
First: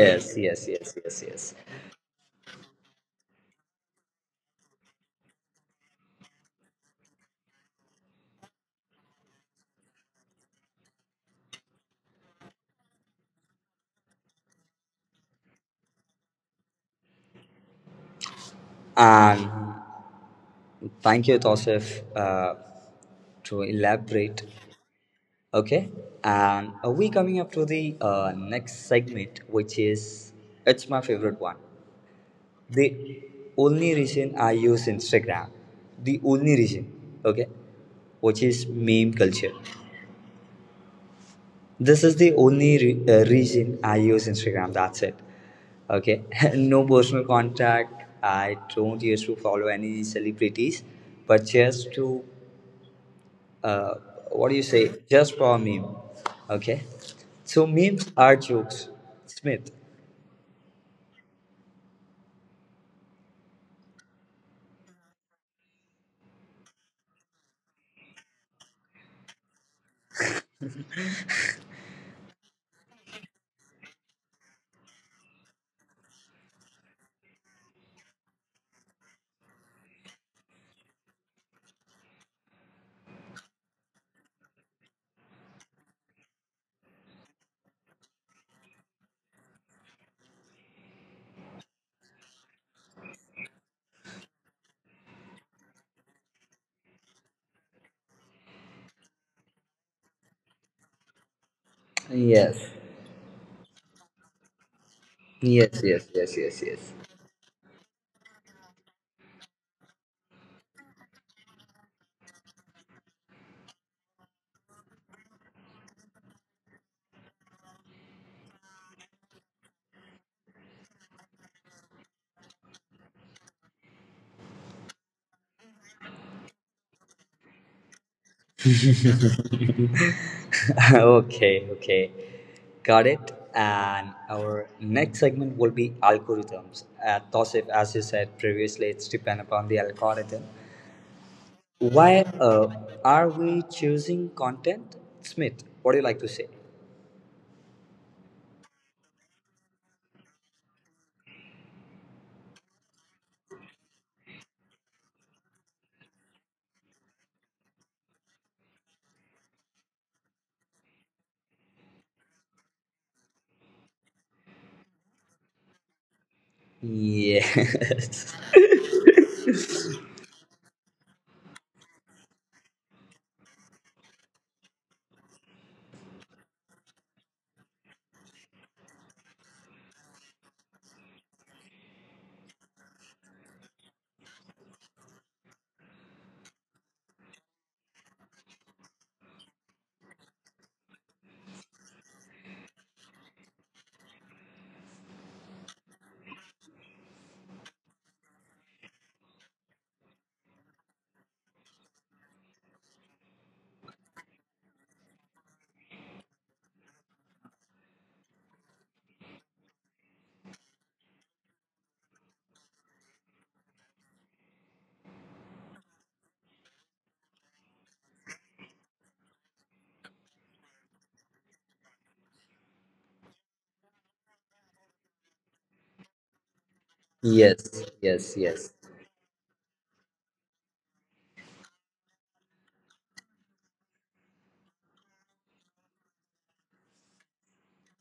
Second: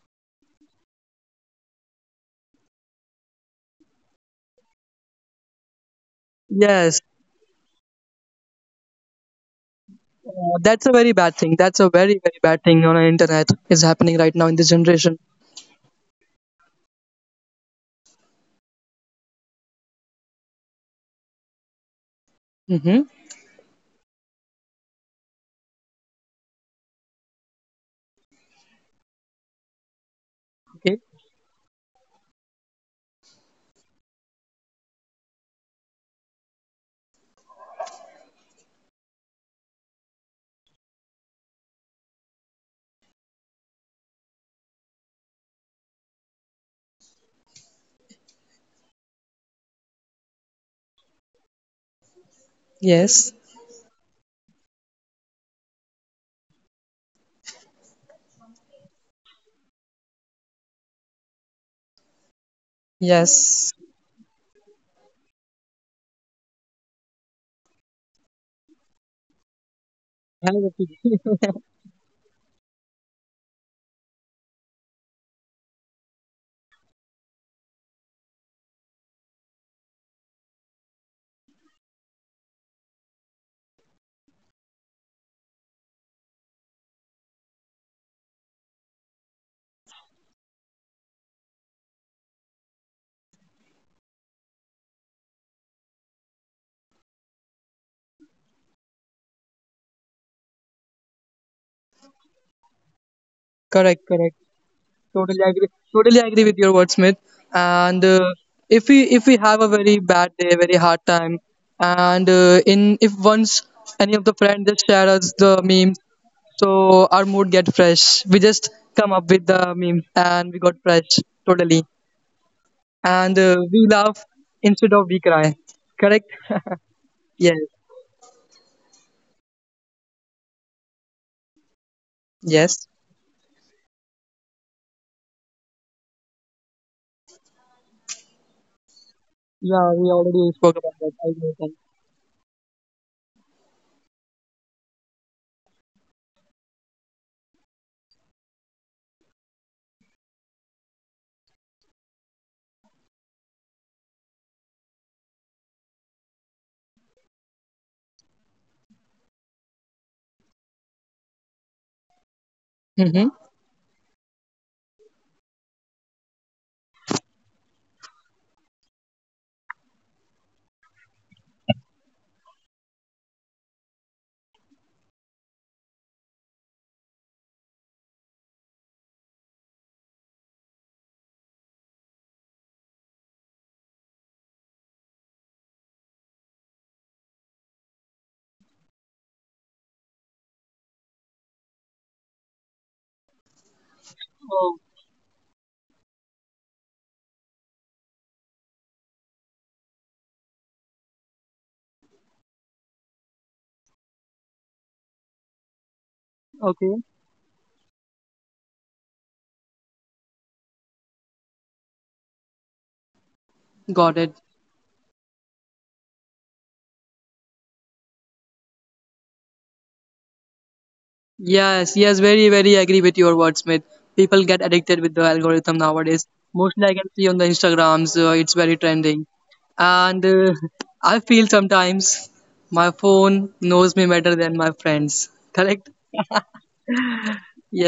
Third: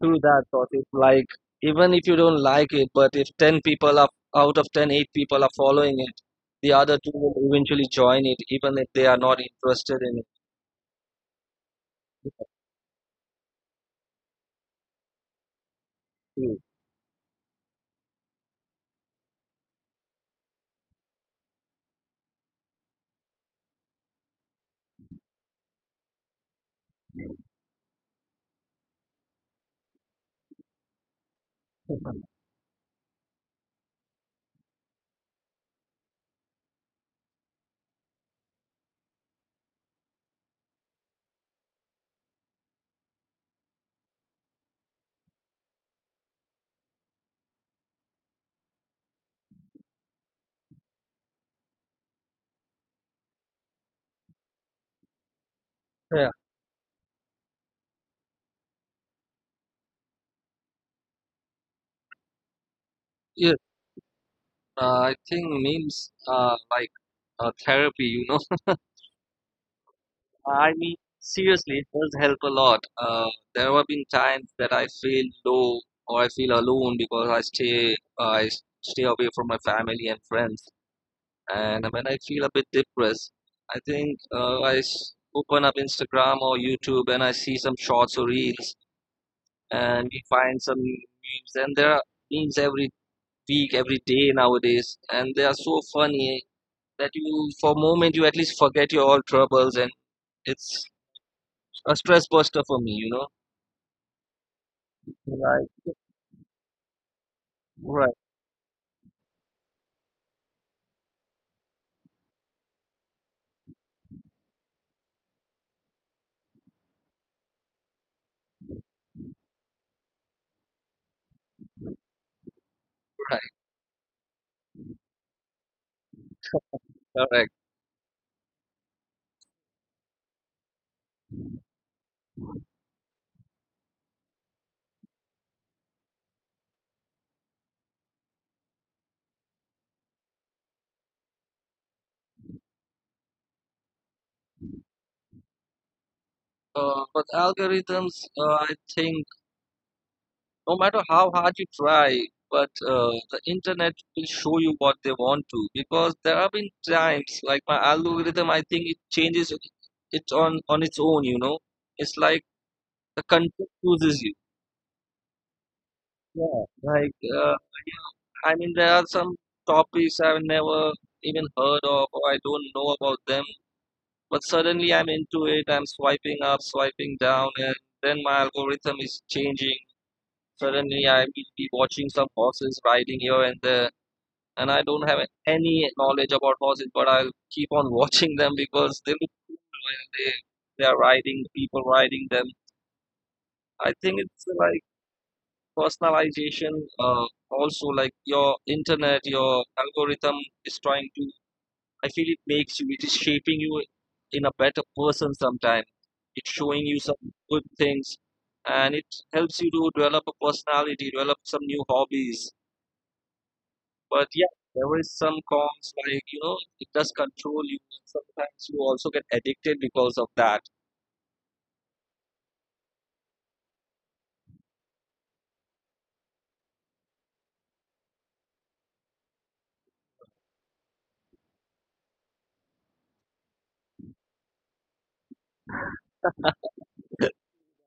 Speaker 3: Through that,
Speaker 1: yes,
Speaker 3: Taufik.
Speaker 1: yes,
Speaker 3: Like,
Speaker 1: yes, yes.
Speaker 3: even if you don't like it, but if 10 people are out of 10, 8 people are following it, the other
Speaker 2: Yes,
Speaker 3: two will eventually join it, even if they are not interested in
Speaker 2: uh, that's a very bad thing. That's a very, very
Speaker 3: it.
Speaker 2: bad thing on the internet is happening right now in this generation.
Speaker 3: Yeah,
Speaker 1: And thank you, Tosif,
Speaker 2: Mm-hmm.
Speaker 1: to elaborate. Okay, and are we coming up to the next segment, which is,
Speaker 2: Okay.
Speaker 1: it's my favorite one. The only reason I use Instagram, the only reason, okay, which is meme culture. This is the only reason I use Instagram. That's it. Okay. No personal contact. I don't used to follow any celebrities, but just to,
Speaker 2: Yes.
Speaker 1: uh, what do you say? Just for a
Speaker 3: yeah.
Speaker 1: meme. Okay. So memes are jokes. Smith.
Speaker 3: Yes,
Speaker 2: Yes.
Speaker 3: I think memes are like a therapy.
Speaker 2: Have
Speaker 3: I mean,
Speaker 2: a-
Speaker 3: seriously, it does help a lot. There have been times that I feel low or I feel alone because I stay away from my family and friends. And when I feel a bit depressed, I think open up Instagram or YouTube and I see some shorts or reels, and we find some memes. And there are memes every week, every day nowadays, and they are so funny that you, for a moment, you at least forget your all troubles, and it's a stress buster for
Speaker 1: Yes.
Speaker 3: me.
Speaker 2: Correct. Correct. Totally
Speaker 3: Right,
Speaker 2: agree.
Speaker 1: Yes,
Speaker 2: Totally
Speaker 1: yes,
Speaker 2: agree with
Speaker 1: yes,
Speaker 2: your
Speaker 1: yes,
Speaker 2: words, Smith.
Speaker 1: yes.
Speaker 2: And
Speaker 3: right,
Speaker 2: if we have a very bad day, very hard time, and in if once any of the friends just share us the memes, so our mood get fresh. We just come up with the meme and we got fresh totally. And
Speaker 3: right,
Speaker 2: we laugh instead of we cry. Correct?
Speaker 3: correct.
Speaker 2: yes.
Speaker 1: Okay, okay.
Speaker 2: Yes.
Speaker 1: Got it. And our next segment will be algorithms. Tosif, as you said previously, it's depend upon
Speaker 2: Yeah,
Speaker 1: the
Speaker 2: we already
Speaker 1: algorithm.
Speaker 2: spoke about that. I know that.
Speaker 1: Why are we choosing content? Smith, what do you like to say?
Speaker 3: But algorithms, I think no matter how hard you try, but the internet will show you what they want to, because there have been times like my algorithm, I think it changes it on its own, it's like the
Speaker 2: Mm-hmm.
Speaker 3: content chooses you. Yeah, like
Speaker 1: Yes.
Speaker 3: I mean, there are some topics I've never even heard of, or I don't know about them, but suddenly I'm into it, I'm swiping up, swiping down, and then my algorithm is changing. Suddenly I will be watching some horses riding here and there, and I don't have any knowledge about horses, but I keep on watching them because they look cool when they are riding, people riding them. I think it's
Speaker 2: Oh,
Speaker 3: like personalization. Uh, Also, like your internet, your algorithm is trying to. I feel it makes you. It is shaping you in a better person. Sometimes it's showing
Speaker 2: okay.
Speaker 3: you some good things, and it helps you to develop a personality, develop some new hobbies.
Speaker 2: Got
Speaker 3: But
Speaker 2: it.
Speaker 3: yeah, there is some cons like it does control you. Sometimes you also get addicted because of that.
Speaker 2: Yes, yes, very, very agree with your words, Smith. People get addicted with the algorithm nowadays. Mostly, I can see on the
Speaker 1: Yes,
Speaker 2: Instagrams,
Speaker 1: yes,
Speaker 2: it's
Speaker 1: yes.
Speaker 2: very trending. And I feel sometimes my phone knows me better than my friends. Correct?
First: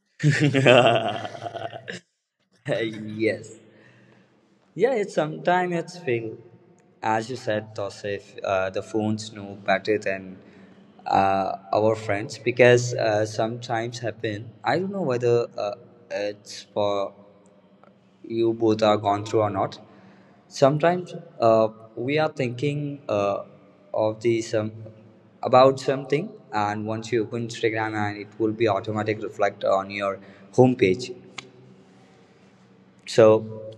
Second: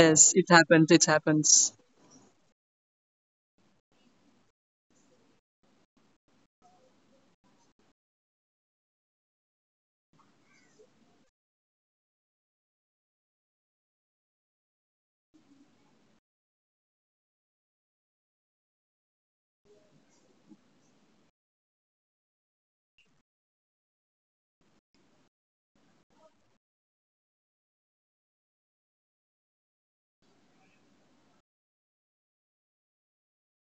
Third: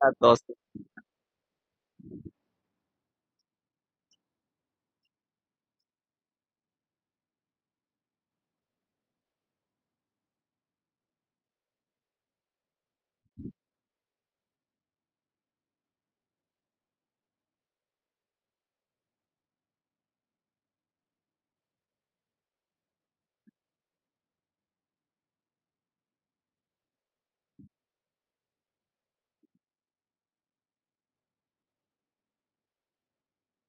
Speaker 3: That
Speaker 2: it
Speaker 3: gossip,
Speaker 2: happens. It happens.
Speaker 1: Yes. Yeah, it's sometimes it's feel, as you said, Tosif, the phones know better than our friends because sometimes happen. I don't know whether it's for you both are gone through or not. Sometimes we are thinking of the some about something, and once you open Instagram, and it will be automatic reflect on your homepage. So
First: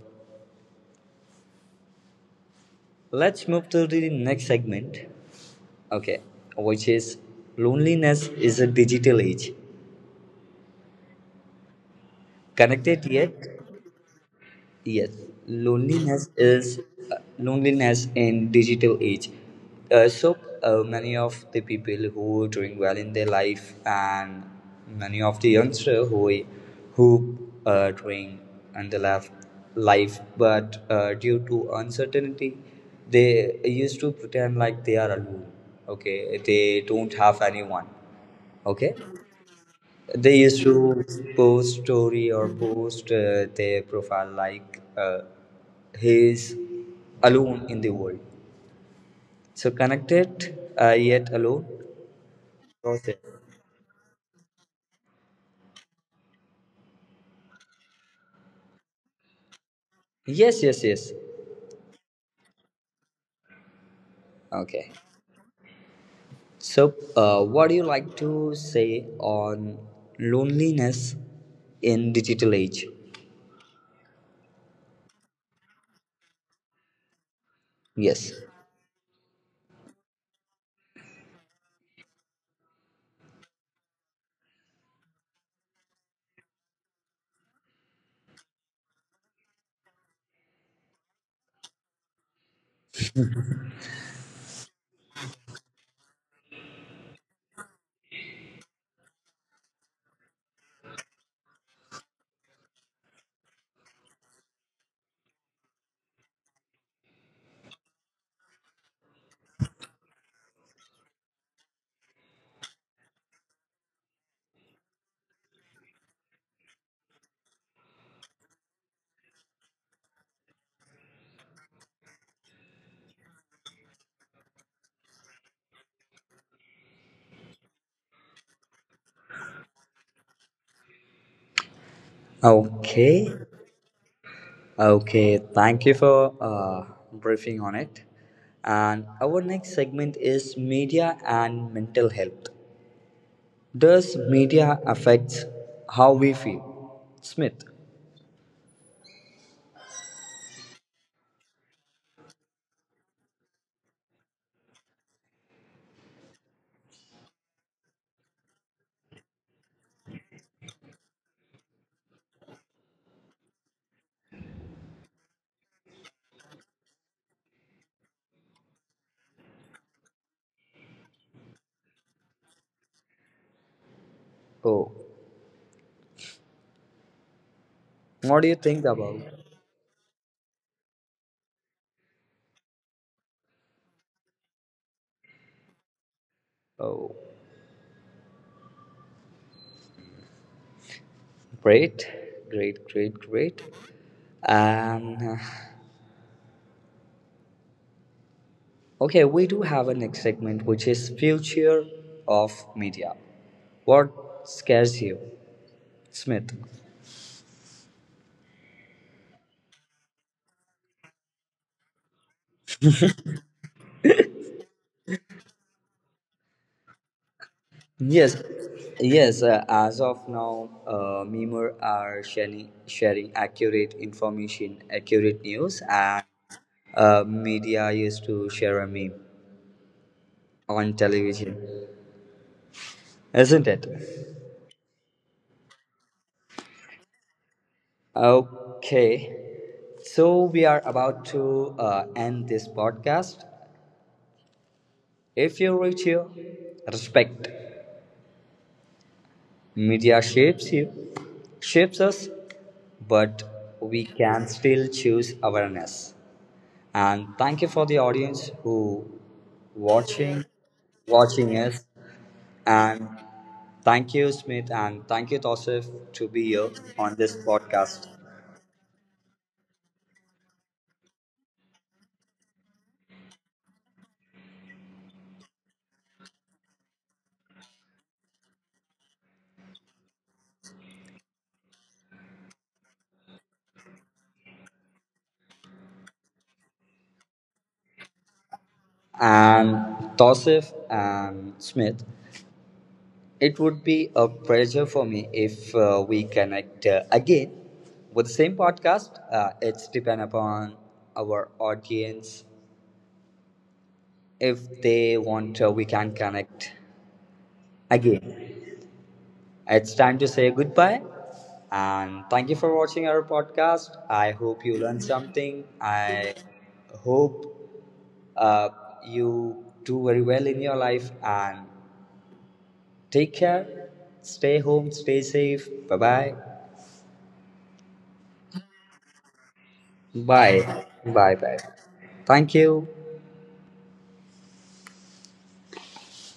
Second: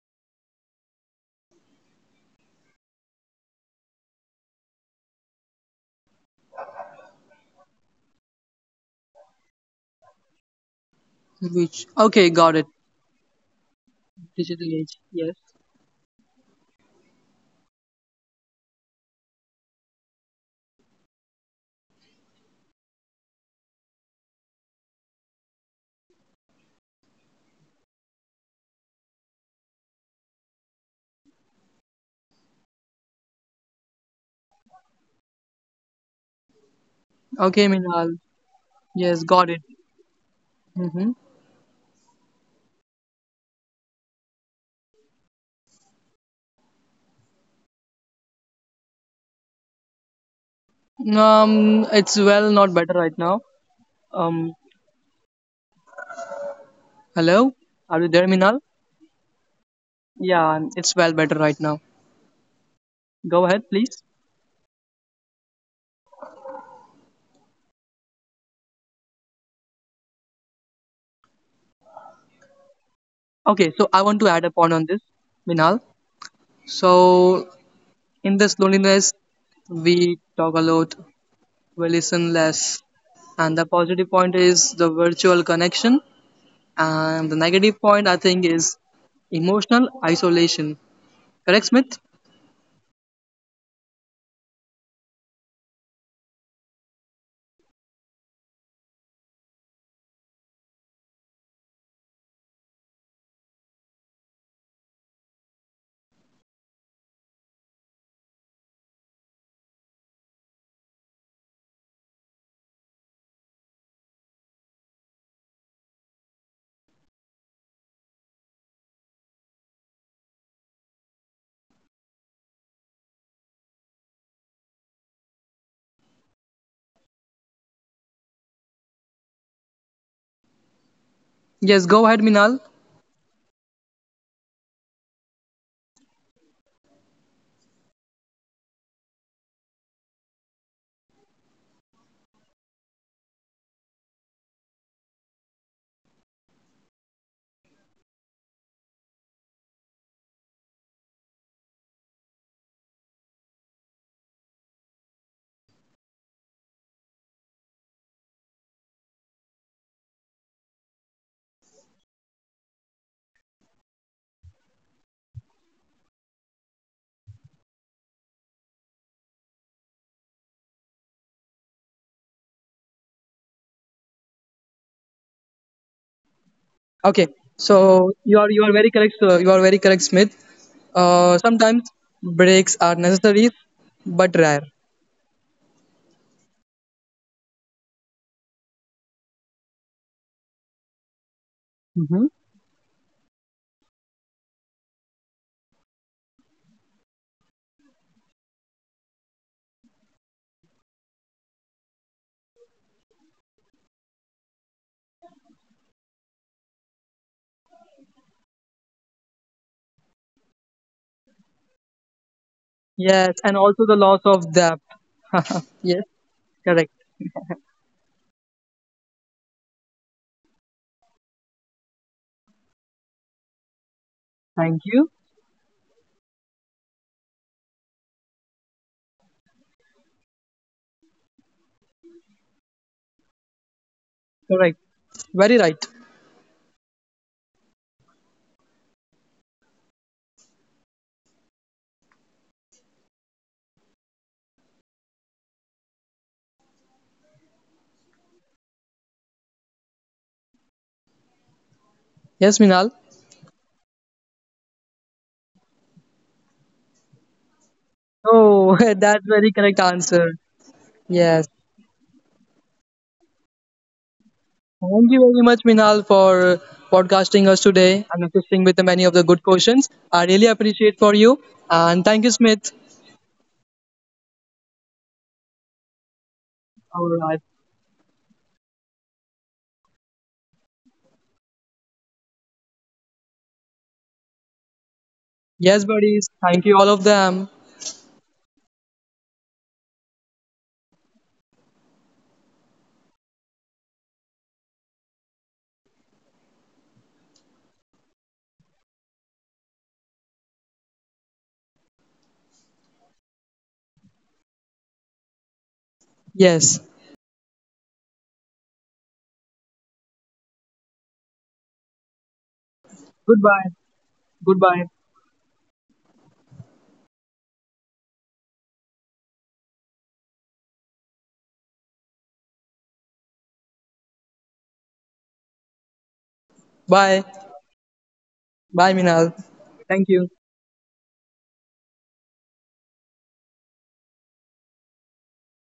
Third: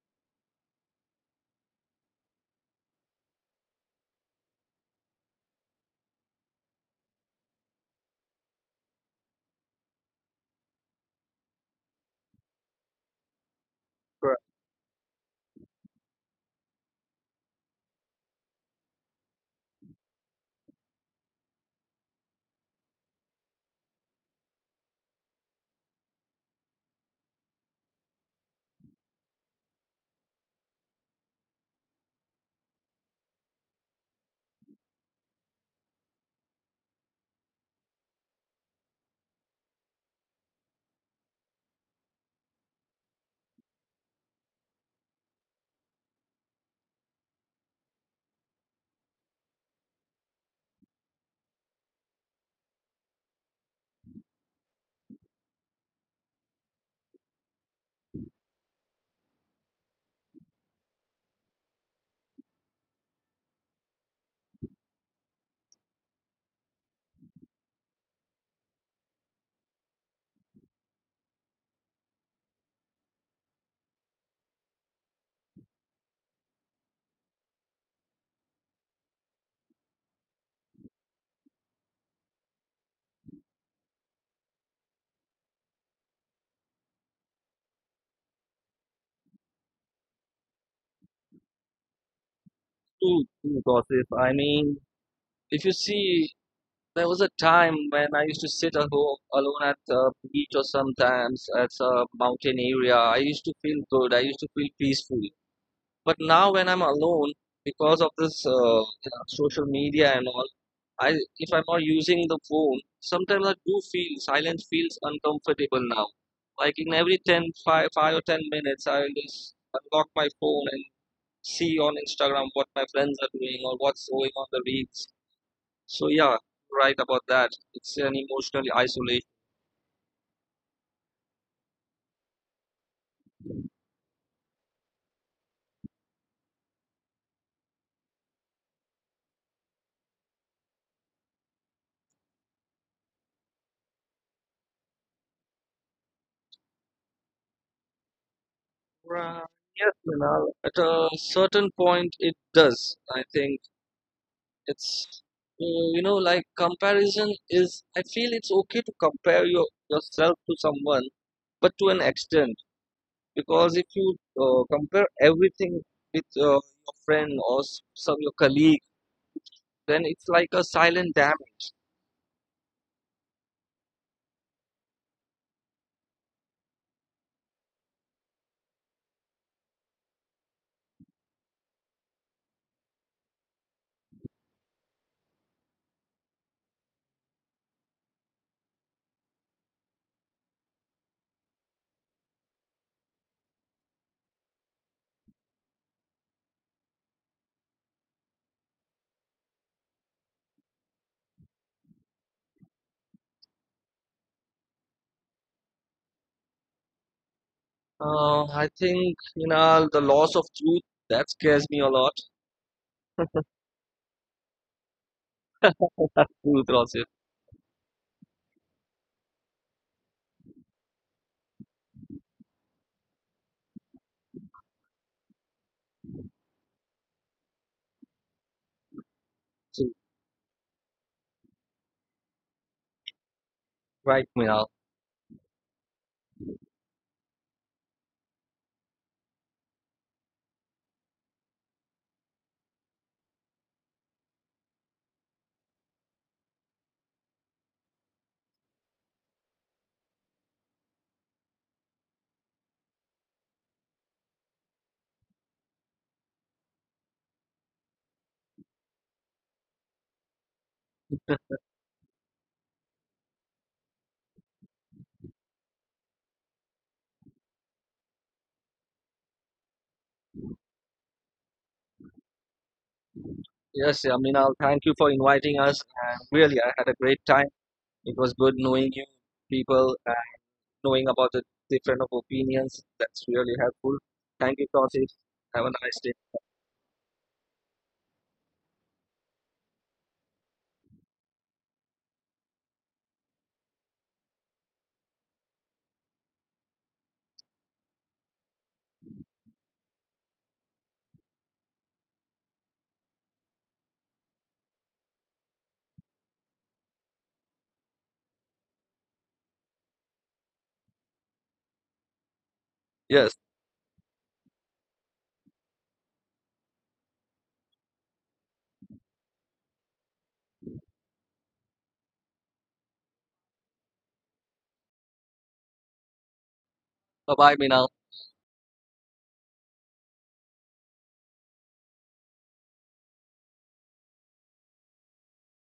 Speaker 1: let's move to the next segment. Okay, which is loneliness is a digital age.
Speaker 2: Which? Okay, got it.
Speaker 1: Connected yet?
Speaker 3: correct.
Speaker 2: Digital age.
Speaker 1: Yes.
Speaker 2: Yes.
Speaker 1: Loneliness is, loneliness in digital age. So many of the people who are doing well in their life and many of the youngster who are doing in the life, but due to uncertainty, they used to pretend like they are alone. Okay, they don't have
Speaker 2: Okay,
Speaker 1: anyone,
Speaker 2: Minal.
Speaker 1: okay.
Speaker 2: Yes, got it.
Speaker 1: They used to
Speaker 2: Mm-hmm.
Speaker 1: post story or post their profile like he is alone in the world. So connected yet alone.
Speaker 2: It's well not better
Speaker 1: Process.
Speaker 2: right now. Um, hello. Are you there, Minal?
Speaker 1: Yes, yes,
Speaker 2: Yeah,
Speaker 1: yes.
Speaker 2: it's well better right now. Go ahead, please.
Speaker 1: Okay. So, what do you like to say on loneliness in digital age?
Speaker 2: Okay, so I want to add a point on this, Minal. So
Speaker 1: Yes.
Speaker 2: in this loneliness, we talk a lot, we listen less, and the positive point is the virtual connection, and the negative point I think is emotional isolation. Correct, Smith?
Speaker 3: True, true gossip. I mean, if you see, there was a time when I used to sit at home alone at the beach or sometimes at a mountain area. I used to feel good. I used to feel peaceful. But now when I'm alone because of this, social media and all. I if I'm not using the phone, sometimes I do feel silence feels uncomfortable now. Like in every 10 5, 5 or 10 minutes, I will just unlock my phone and see on Instagram what my friends are doing or what's going on the reels. So yeah, right about that. It's an emotional isolation.
Speaker 2: Yes. Go ahead, Minal.
Speaker 1: Okay. Okay, thank you for briefing on it. And our next segment is media and mental health. Does media affect how we feel? Smith,
Speaker 3: Right. Yes, Minal. At a certain point, it does. I think it's like comparison is. I feel it's okay to compare yourself to someone, but to an extent, because if you compare everything with your friend or some your colleague, then it's like a silent damage.
Speaker 1: oh,
Speaker 2: Okay, so
Speaker 1: what do you think
Speaker 2: you are
Speaker 1: about?
Speaker 2: you are very correct. You are very correct, Smith. Sometimes breaks are necessary but rare.
Speaker 1: Oh, great, great, great, great. And okay, we do have a next segment which is future of media. What scares you, Smith?
Speaker 3: I think the loss of truth, that scares me a lot.
Speaker 2: Yes, and also the loss of depth. Yes,
Speaker 3: Truth,
Speaker 2: correct.
Speaker 3: Rosif.
Speaker 1: Yes, yes. As of now, Memor are sharing accurate information, accurate
Speaker 2: Thank
Speaker 1: news,
Speaker 2: you.
Speaker 1: and media used to share a meme
Speaker 3: Truth.
Speaker 1: on television, isn't it?
Speaker 3: Right, Minal.
Speaker 2: Correct. Very right.
Speaker 1: Okay, so we are about to end this podcast. If you reach here, respect. Media shapes you, shapes us,
Speaker 2: Yes,
Speaker 1: but
Speaker 2: Minal.
Speaker 1: we can still choose awareness. And thank you for the audience who
Speaker 2: Oh, that's very
Speaker 1: watching
Speaker 2: correct answer.
Speaker 1: watching us,
Speaker 2: Yes.
Speaker 1: and thank you Smith and thank you
Speaker 2: Thank
Speaker 1: Tosif
Speaker 2: you very
Speaker 1: to
Speaker 2: much,
Speaker 1: be here
Speaker 2: Minal,
Speaker 1: on
Speaker 2: for
Speaker 1: this podcast.
Speaker 2: podcasting us today and assisting with the many of the good questions. I really appreciate for you. And thank you, Smith.
Speaker 3: Yes. Yeah, Minal, thank you for inviting us, and really I had a
Speaker 2: All
Speaker 3: great
Speaker 2: right.
Speaker 3: time. It was good knowing you people and knowing about the different of opinions. That's really helpful. Thank you, Tosif. Have a
Speaker 2: Yes,
Speaker 3: nice day.
Speaker 2: buddies. Thank you, all of them.
Speaker 1: And Tosif and Smith, it would be a pleasure for me if we connect again with the same podcast. It's depend upon our audience. If they want, we can connect
Speaker 2: Yes.
Speaker 1: again. It's time to say goodbye. And thank you for watching our podcast.
Speaker 3: Yes.
Speaker 1: I
Speaker 2: Goodbye.
Speaker 1: hope you learned
Speaker 2: Goodbye.
Speaker 1: something. I hope uh, you do very well in your life. And take care. Stay home. Stay safe. Bye-bye.
Speaker 2: Bye.
Speaker 3: Bye bye, Minal.
Speaker 2: Bye, Minal.
Speaker 1: Bye.
Speaker 2: Thank you.
Speaker 1: Bye bye. Thank you.